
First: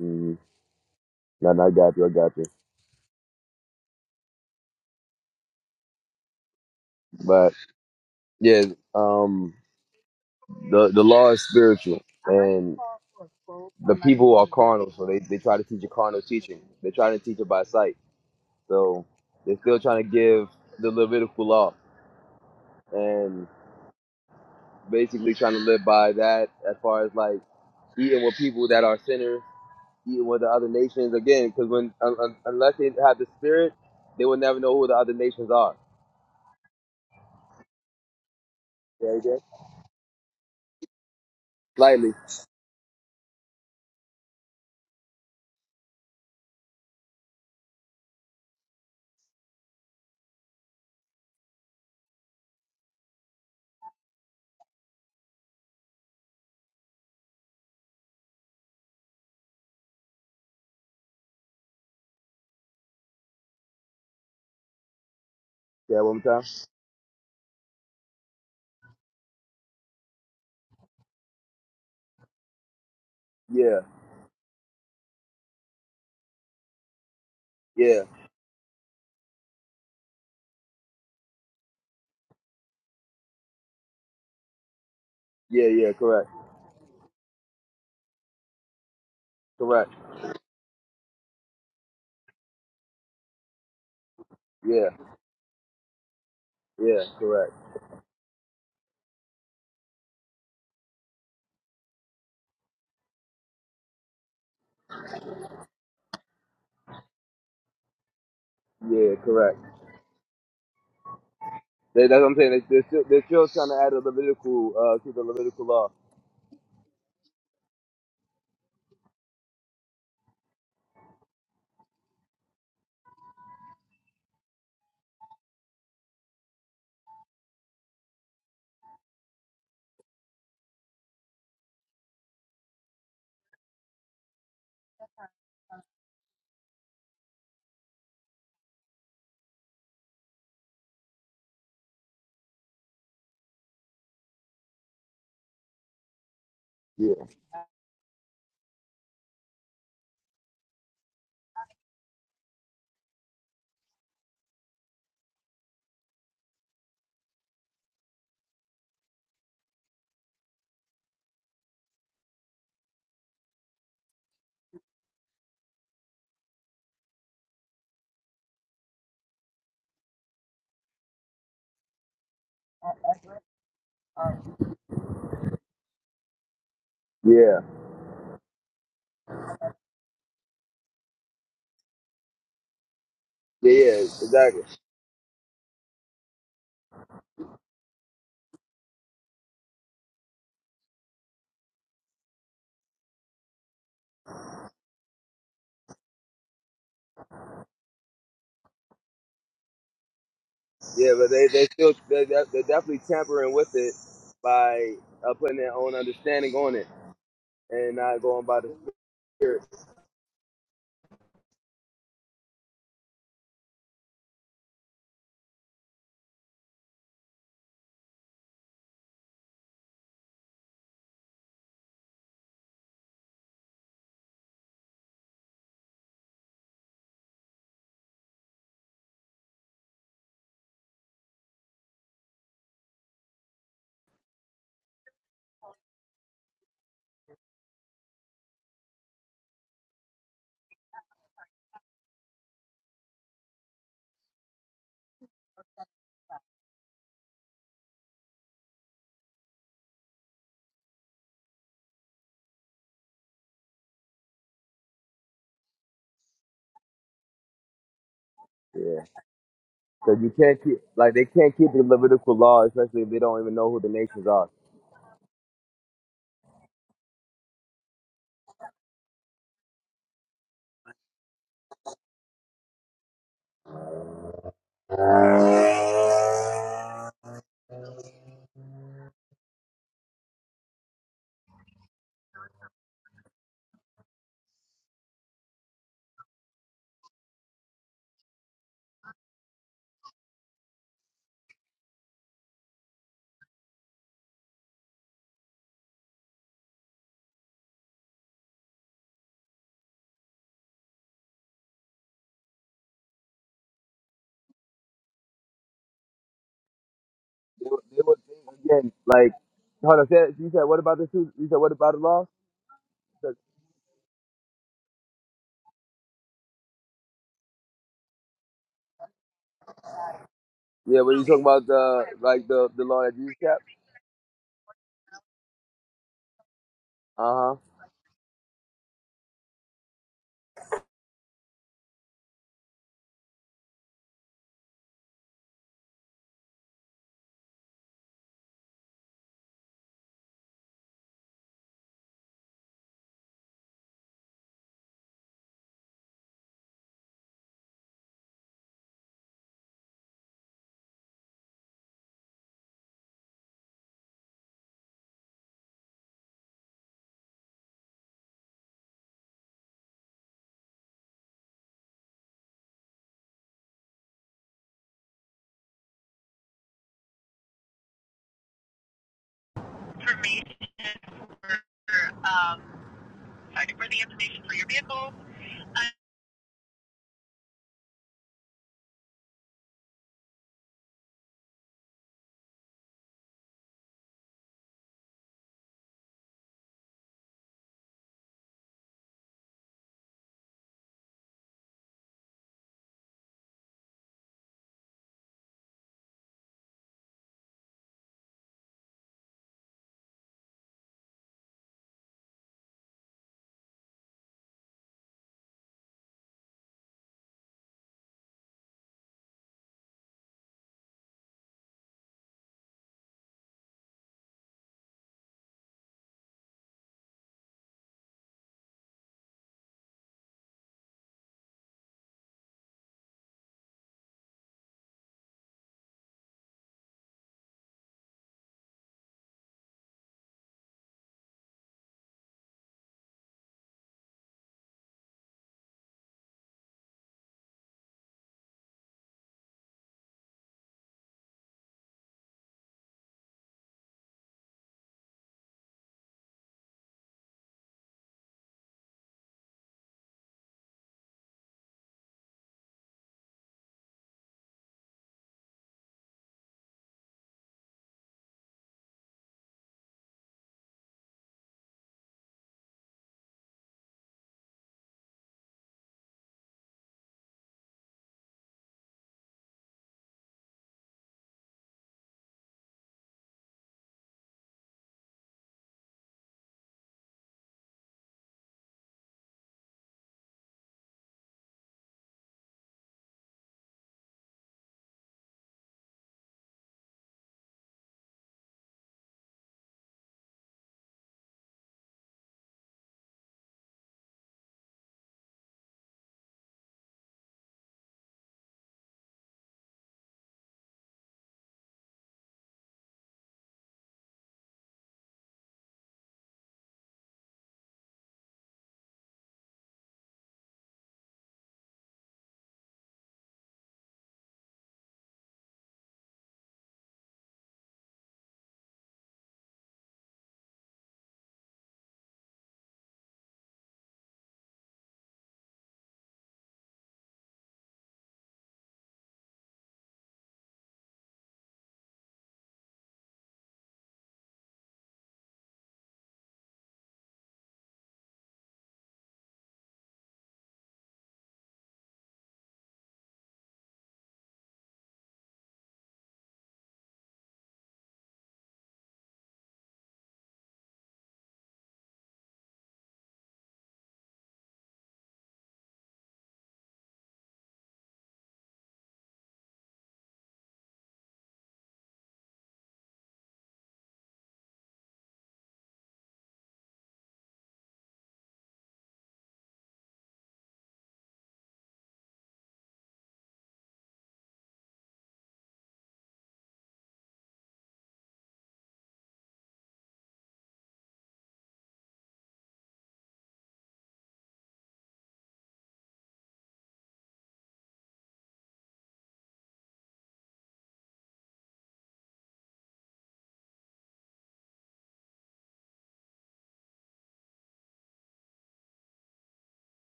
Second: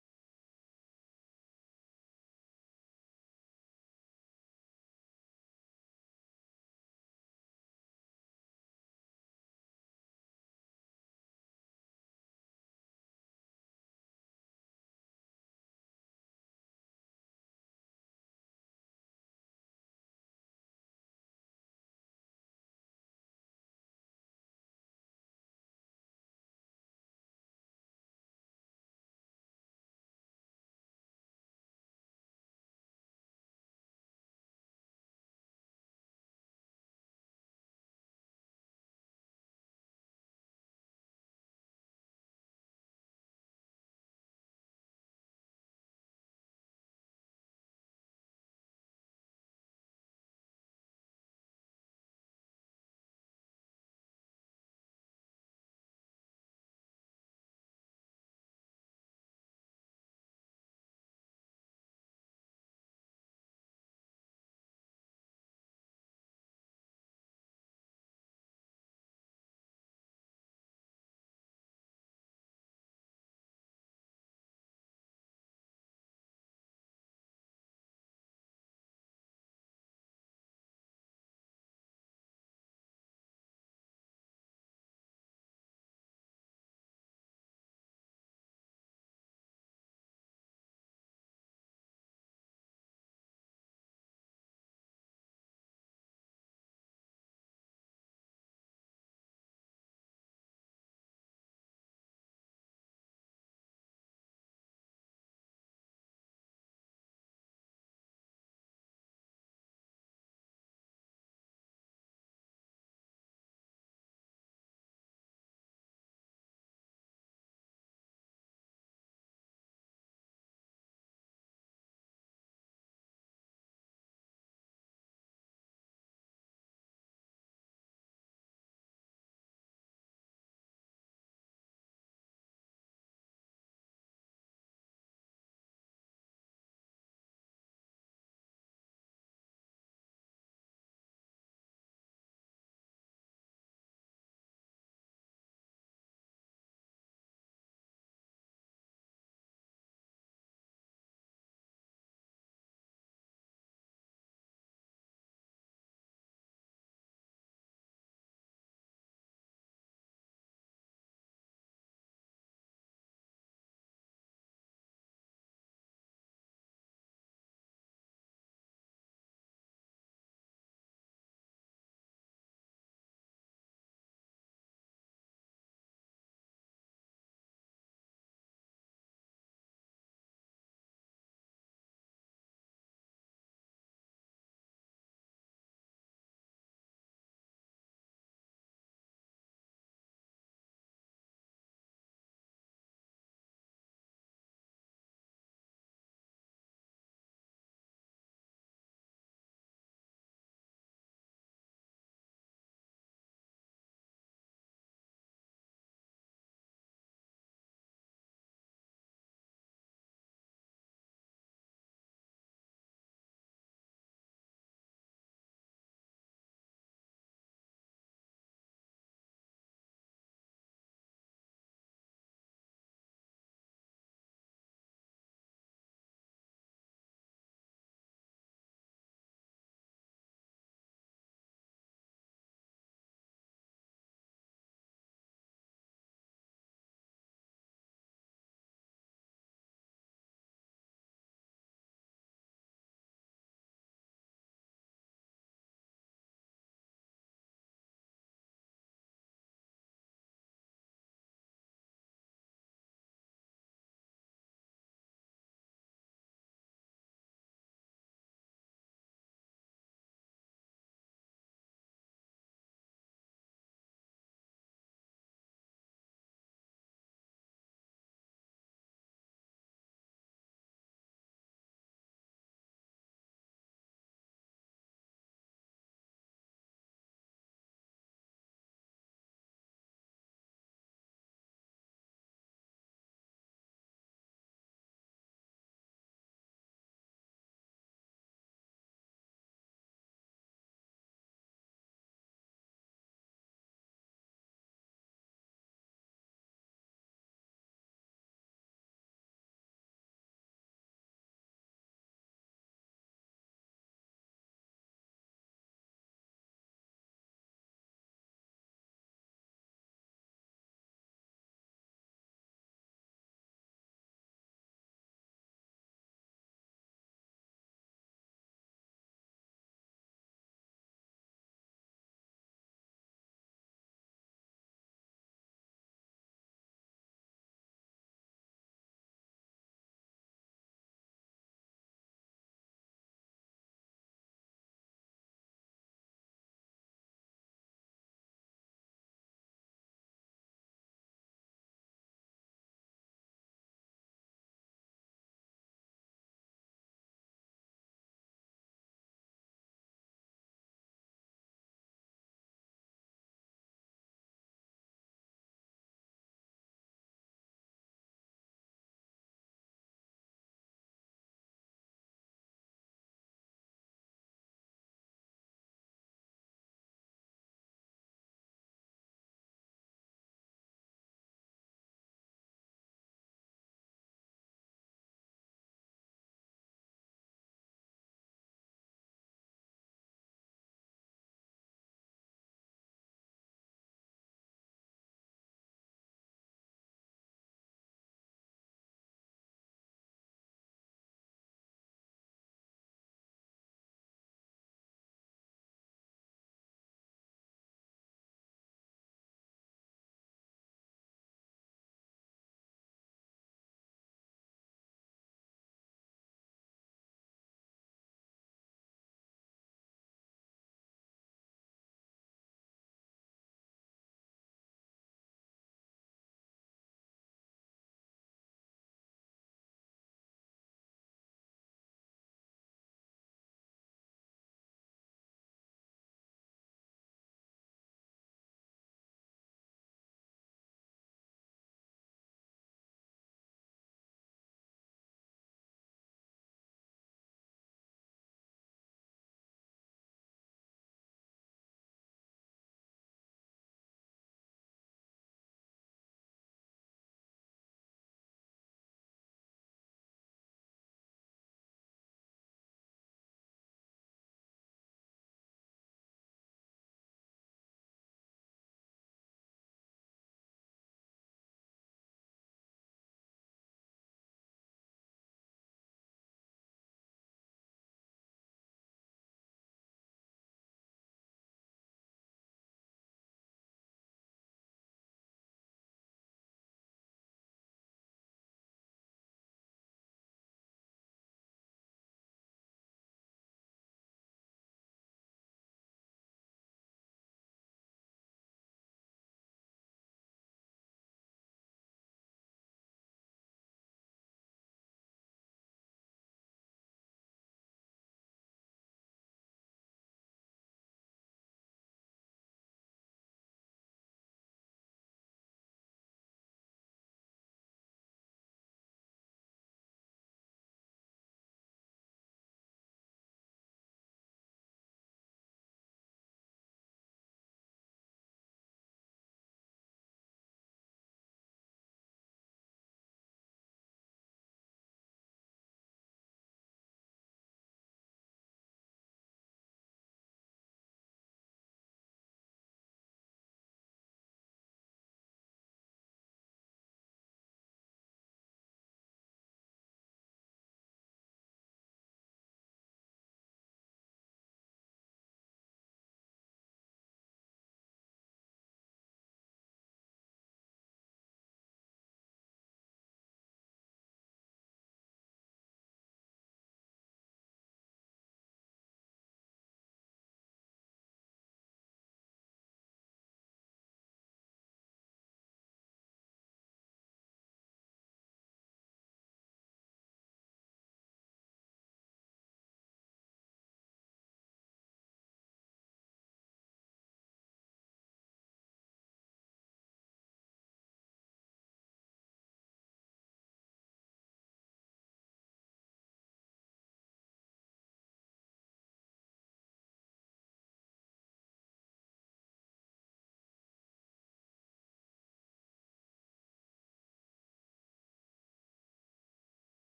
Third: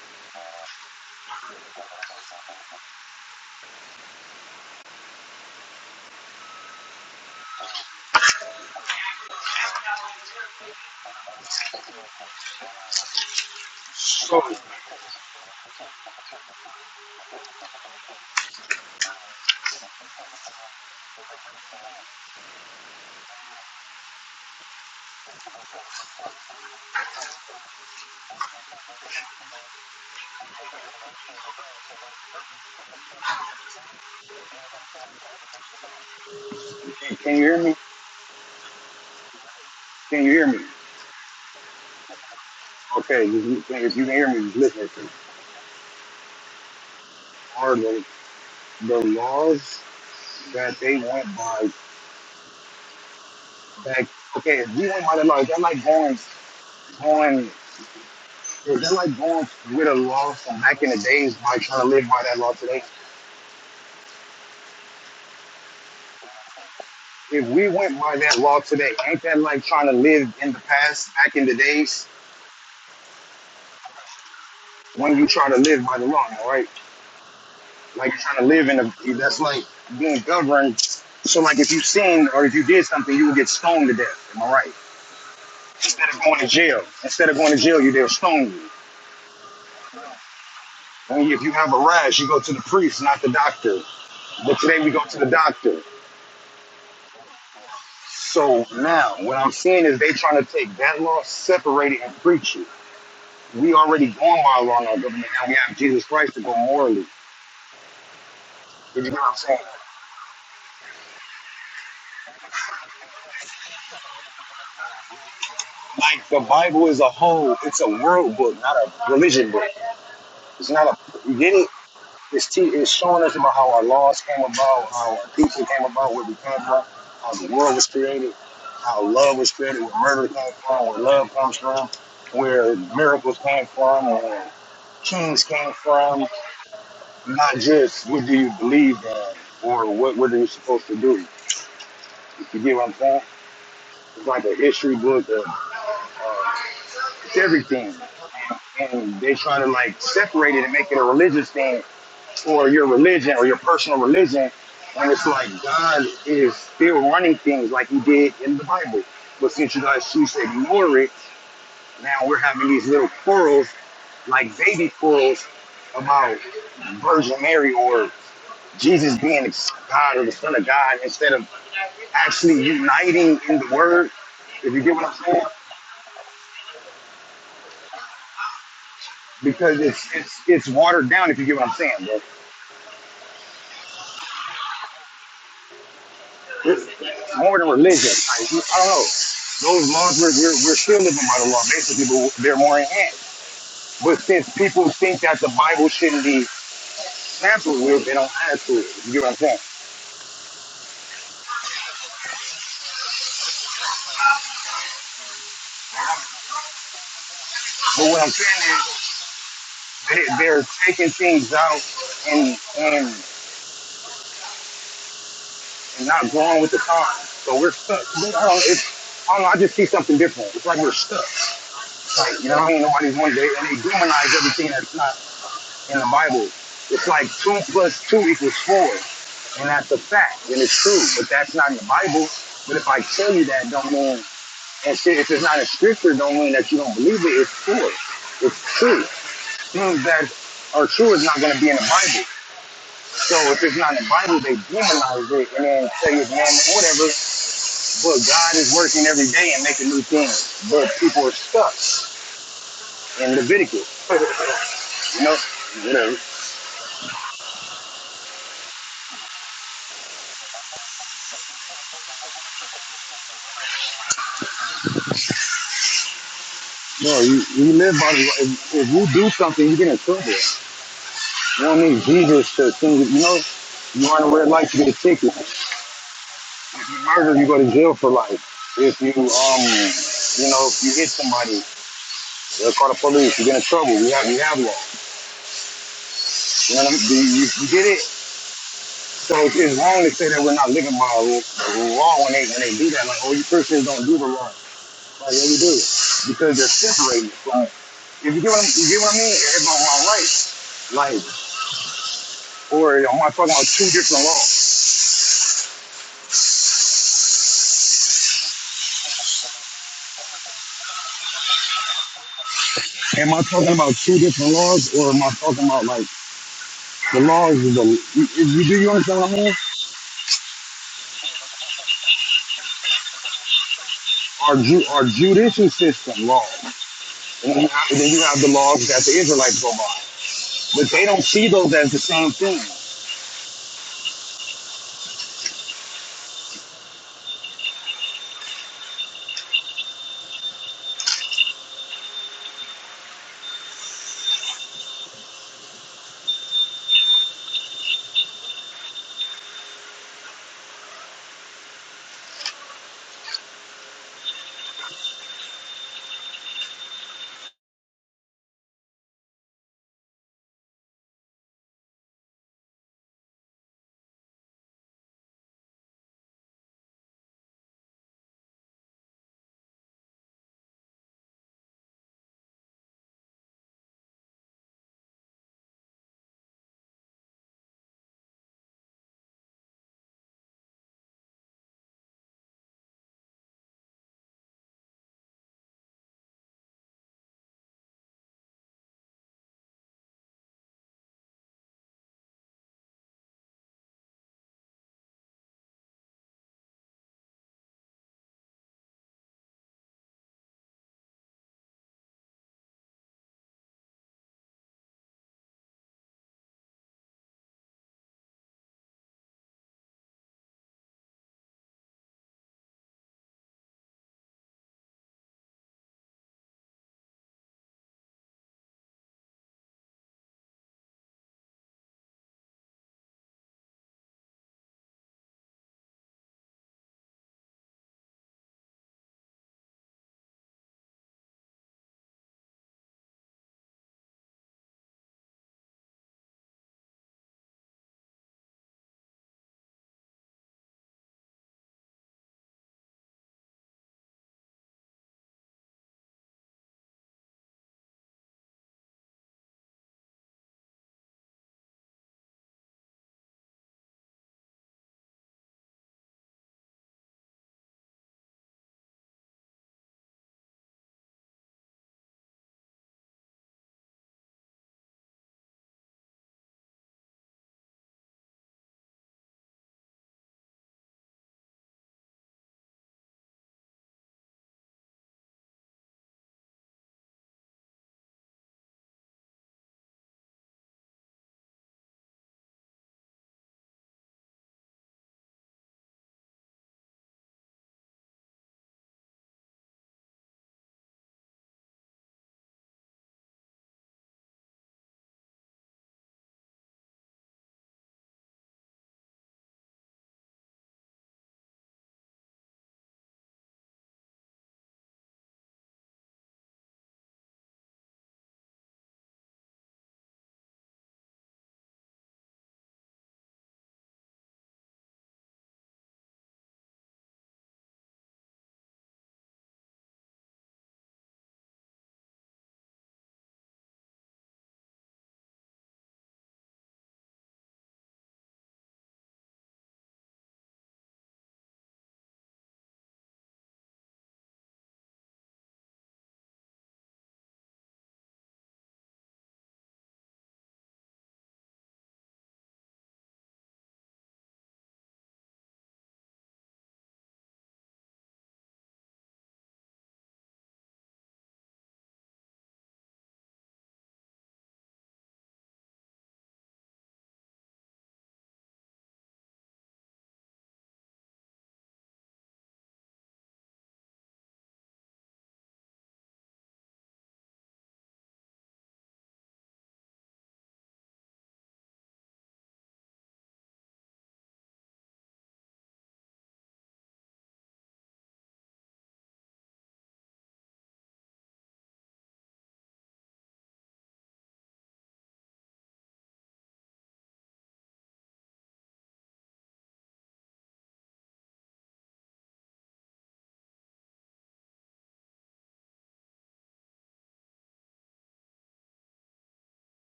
[SPEAKER 1] Mm-hmm. No, no, I got you. I got you. But yeah, um. The the law is spiritual, and the people
[SPEAKER 2] So.
[SPEAKER 1] are carnal, so they, they try to teach a carnal teaching. They try to teach it by sight, so they're still trying to give the Levitical law and basically trying to live by that as far as like eating with people that are sinners, eating with the other nations again. Because when un, un, unless they have the spirit, they will never know who the other nations are.
[SPEAKER 2] Can, can you hear me?
[SPEAKER 1] Yeah, yeah.
[SPEAKER 2] Can you hear me?
[SPEAKER 1] Slightly.
[SPEAKER 2] Okay, you- you- if you can hear me, just listen to me. Are the, the laws that they went by back? Okay, if we went by the laws, that like going, going, is that like going with a law from back in the days by trying to live by that law today?
[SPEAKER 1] Yeah, one more time.
[SPEAKER 2] If we went by that law today, ain't that like trying to live in the past, back in the days
[SPEAKER 1] Yeah,
[SPEAKER 2] when you try to live by the law, all right?
[SPEAKER 1] yeah,
[SPEAKER 2] Like you're trying to live in a, that's like being governed. So like if you sin or if you did something, you would get stoned to death. Am I right?
[SPEAKER 1] yeah, yeah.
[SPEAKER 2] Instead of
[SPEAKER 1] Correct,
[SPEAKER 2] going to jail, instead of going to jail, you they'll stone you.
[SPEAKER 1] correct.
[SPEAKER 2] When you- if you have a rash, you go to the priest, not the doctor. But today
[SPEAKER 1] Yeah,
[SPEAKER 2] we go to the doctor.
[SPEAKER 1] yeah, correct.
[SPEAKER 2] So now, what I'm seeing is they trying to take that law, separate it, and preach it. We already going by law in our government. Now we have Jesus Christ to go morally. You know
[SPEAKER 1] Yeah,
[SPEAKER 2] what I'm
[SPEAKER 1] correct.
[SPEAKER 2] saying?
[SPEAKER 1] That, that's what I'm saying. They, they're, still, they're still trying to add a Levitical, uh, to the Levitical law.
[SPEAKER 2] Like the Bible is a whole, it's a world book, not a religion book. It's not a. You get it? It's, te- it's showing us about how our laws came about, how our teaching came about, where we came from, how the world was created, how love was created, where murder came from, where love comes from, where miracles came from, where kings came from. Not just what do you believe in or what what are you supposed to do. If you get what I'm saying? It's like a history book of
[SPEAKER 1] Yeah.
[SPEAKER 2] everything, and they like separate it and make it a religion, or your religion. personal religion, and it's like God is still running things like He did in the Bible. But since you guys choose to ignore it, now we're having these little quarrels, like baby quarrels, about Virgin Mary or Jesus being God or the Son of God, instead of actually uniting in the Word. If you get what I'm saying,
[SPEAKER 1] Yeah.
[SPEAKER 2] because it's it's it's watered down. If you get what I'm saying, bro,
[SPEAKER 1] Yeah, yeah, exactly.
[SPEAKER 2] it's, more than religion. I, I don't know those laws we're, we're, we're still living by the law basically but they're more enhanced. But since people think that the Bible shouldn't be tampered with, they don't add to it. You get what I'm saying?
[SPEAKER 1] Yeah, but they, they still, they're, de- they're definitely tampering with it by uh, putting their own understanding on it and
[SPEAKER 2] But
[SPEAKER 1] not
[SPEAKER 2] what I'm
[SPEAKER 1] going by the
[SPEAKER 2] saying is
[SPEAKER 1] Spirit.
[SPEAKER 2] they, they're taking things out and, and and not going with the times. So we're stuck. I don't, it's, I don't know. I just see something different. It's like we're stuck. You know what I mean? Nobody's one day and they demonize everything that's not in the Bible. It's like two plus two equals four, and that's a fact, and it's true. But that's not in the Bible. But if I tell you that, don't mean And shit, if it's not in scripture, don't mean that you don't believe it. It's true. It's true. Things that are true is not going to be in the Bible. So if it's not in the Bible, they demonize it and then say it's man or whatever. But God is working every day and making new things. But people are stuck in Leviticus, you know. Whatever.
[SPEAKER 1] Yeah. Because you can't keep, like, they can't keep the Levitical law, especially if they don't even know who the nations are.
[SPEAKER 2] No, you, you live by the if, if you do something, you get in trouble. You don't need Jesus to send you. You know, you run a red light, you get a ticket. If You murder, you go to jail for life if you um you know if you hit somebody They'll call the police. You get in trouble. We have, we have law. You know what I mean? You, you get it? So it's, it's wrong to say that we're not living by a rule, a law when they, when they do that. Like, oh, you Christians don't do the law. Like, yeah, we do. Because they're separated. Like, if you get what, you get what I mean? It's on my right. Like, or am I talking about two different laws?
[SPEAKER 1] They would, they would think, again, like, hold on, say, you said, what about the, two- you said, what about the law?
[SPEAKER 2] Am I talking about two different laws, or am I talking about like the laws is a? You, you- do you understand what I mean?
[SPEAKER 1] Yeah, what are you talking about the like the the law that Jesus kept.
[SPEAKER 2] Our ju- our judicial system law,
[SPEAKER 1] Uh
[SPEAKER 2] and
[SPEAKER 1] huh.
[SPEAKER 2] then you have, then you have the laws that the Israelites go by. But they don't see those as the same thing.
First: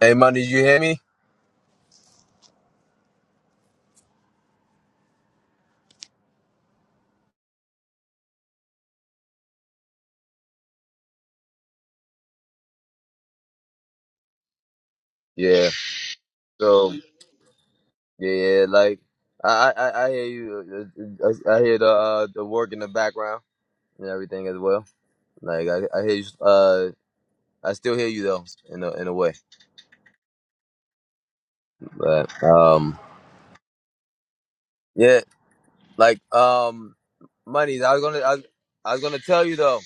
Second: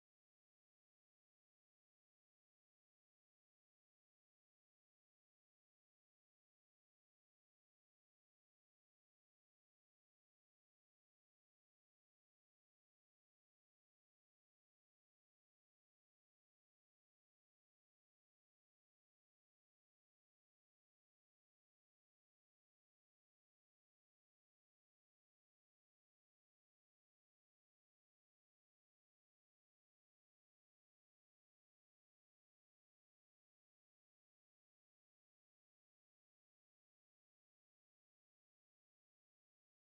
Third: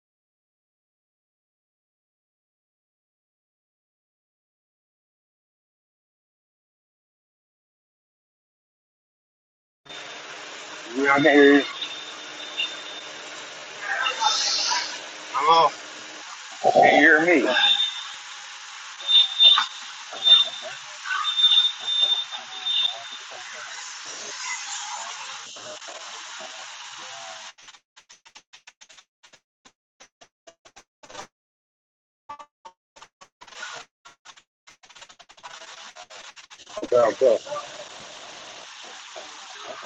[SPEAKER 1] Hey man, did you hear me?
[SPEAKER 2] You know, I can hear you.
[SPEAKER 1] Yeah.
[SPEAKER 2] Hello?
[SPEAKER 1] So
[SPEAKER 2] Can you hear me?
[SPEAKER 1] yeah, yeah, like I I, I I hear you. uh, uh, I, I hear the uh, the work in the background and everything as well. Like I, I hear you. Uh, I still hear you though in a in a way. But um, yeah, like um,
[SPEAKER 2] Okay, okay.
[SPEAKER 1] money. I was gonna I, I was gonna tell you though.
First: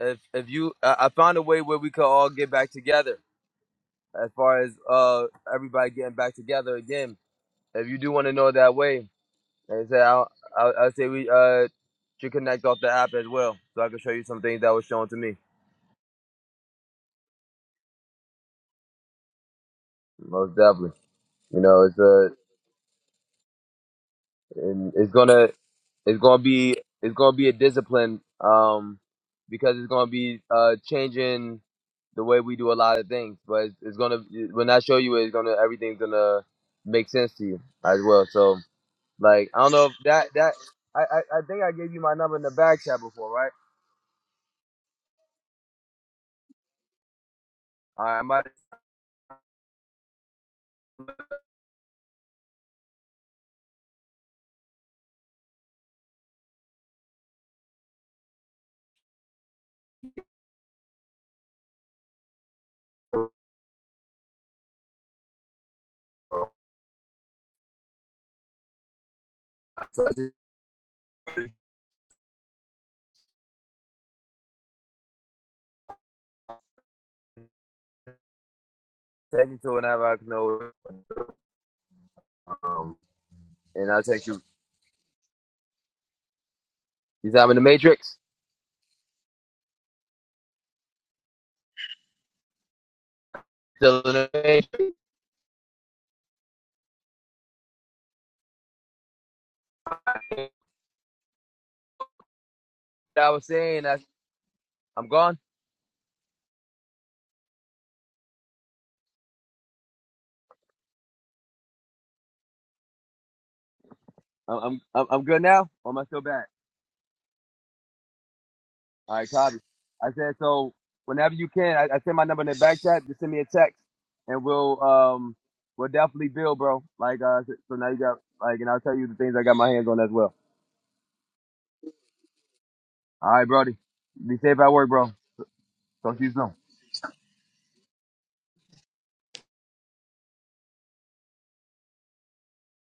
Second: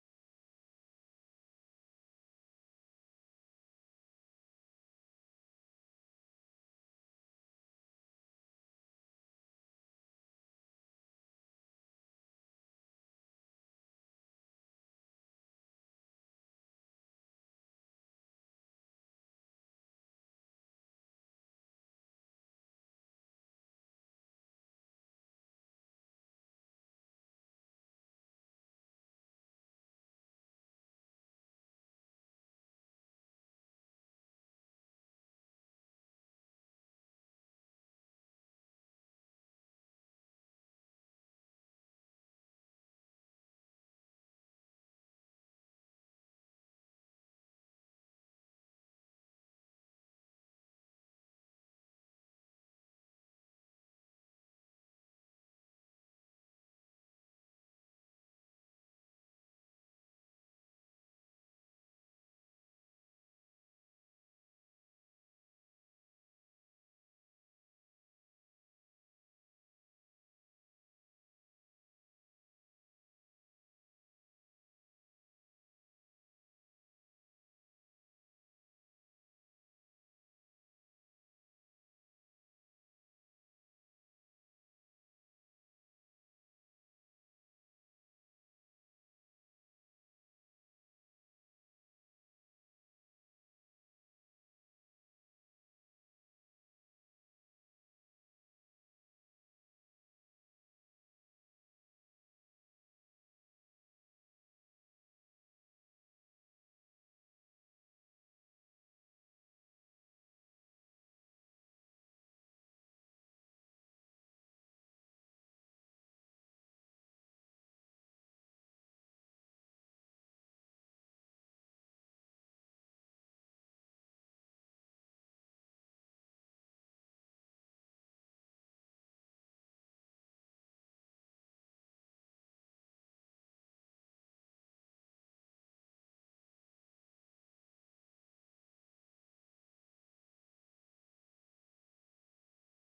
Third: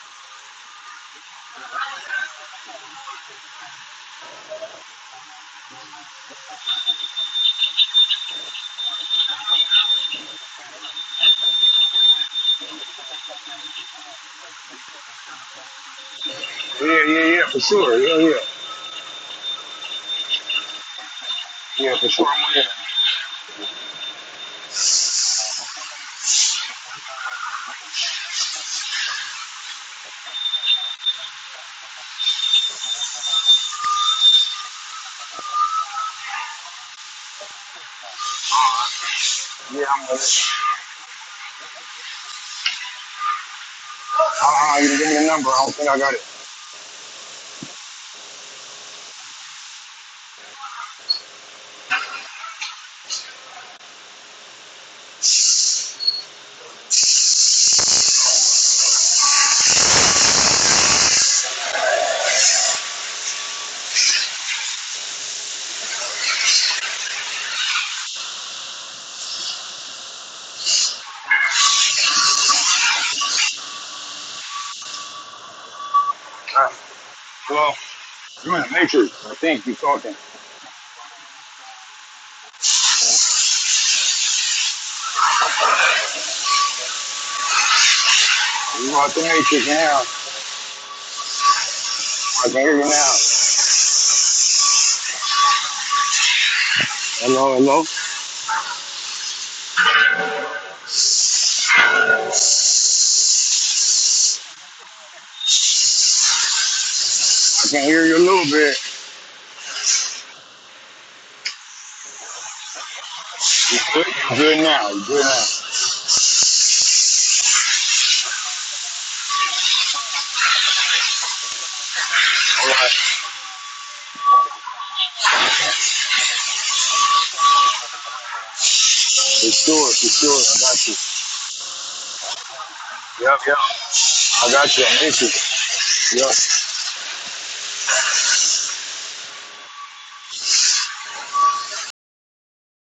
[SPEAKER 1] If if you, I, I found a way where we could all get back together. As far as uh everybody getting back together again If you do want to know it that way, like I say I'll, I'll, I'll say we uh should connect off the app as well, so I can show you some things that was shown to me.
[SPEAKER 2] Yeah, yeah, yeah, for sure. Yeah, yeah.
[SPEAKER 1] Most definitely, you know,
[SPEAKER 2] Yeah,
[SPEAKER 1] it's
[SPEAKER 2] for sure.
[SPEAKER 1] a
[SPEAKER 2] I'm here. it.
[SPEAKER 1] and it's gonna it's gonna be it's gonna be a discipline um because it's gonna be uh changing the way we do a lot of things but it's, it's gonna when i show you it, it's gonna everything's gonna make sense to you as well so like i don't know if that that i i, I think i gave you my number in the back chat before right
[SPEAKER 2] Uh-uh, you give me the number. I don't think I got it.
[SPEAKER 1] all right i might
[SPEAKER 2] Hello? You're in the Matrix. I
[SPEAKER 1] Take me
[SPEAKER 2] think
[SPEAKER 1] to
[SPEAKER 2] you're
[SPEAKER 1] whenever
[SPEAKER 2] talking.
[SPEAKER 1] I can know. Um, and I'll take you. You said I'm in the Matrix.
[SPEAKER 2] You're out the Matrix now. I can hear you now.
[SPEAKER 1] Still in the Matrix.
[SPEAKER 2] Hello, hello? I
[SPEAKER 1] I was saying that I'm gone.
[SPEAKER 2] can hear you a little bit. You're good, you're good
[SPEAKER 1] I'm I'm
[SPEAKER 2] now. You're
[SPEAKER 1] I'm
[SPEAKER 2] good
[SPEAKER 1] good
[SPEAKER 2] now.
[SPEAKER 1] now. Or am I still back? All right, copy. I said so. Whenever you can, I, I send my number in the back chat. Just send me a text, and we'll um we'll definitely build, bro. Like uh, so now you got like, and I'll tell you the things I
[SPEAKER 2] For
[SPEAKER 1] got my hands
[SPEAKER 2] sure,
[SPEAKER 1] on
[SPEAKER 2] for
[SPEAKER 1] as
[SPEAKER 2] sure.
[SPEAKER 1] well.
[SPEAKER 2] I got you.
[SPEAKER 1] All right, Brody. Be
[SPEAKER 2] I
[SPEAKER 1] safe at
[SPEAKER 2] got you. i
[SPEAKER 1] work,
[SPEAKER 2] miss
[SPEAKER 1] bro.
[SPEAKER 2] you.
[SPEAKER 1] Talk to you soon.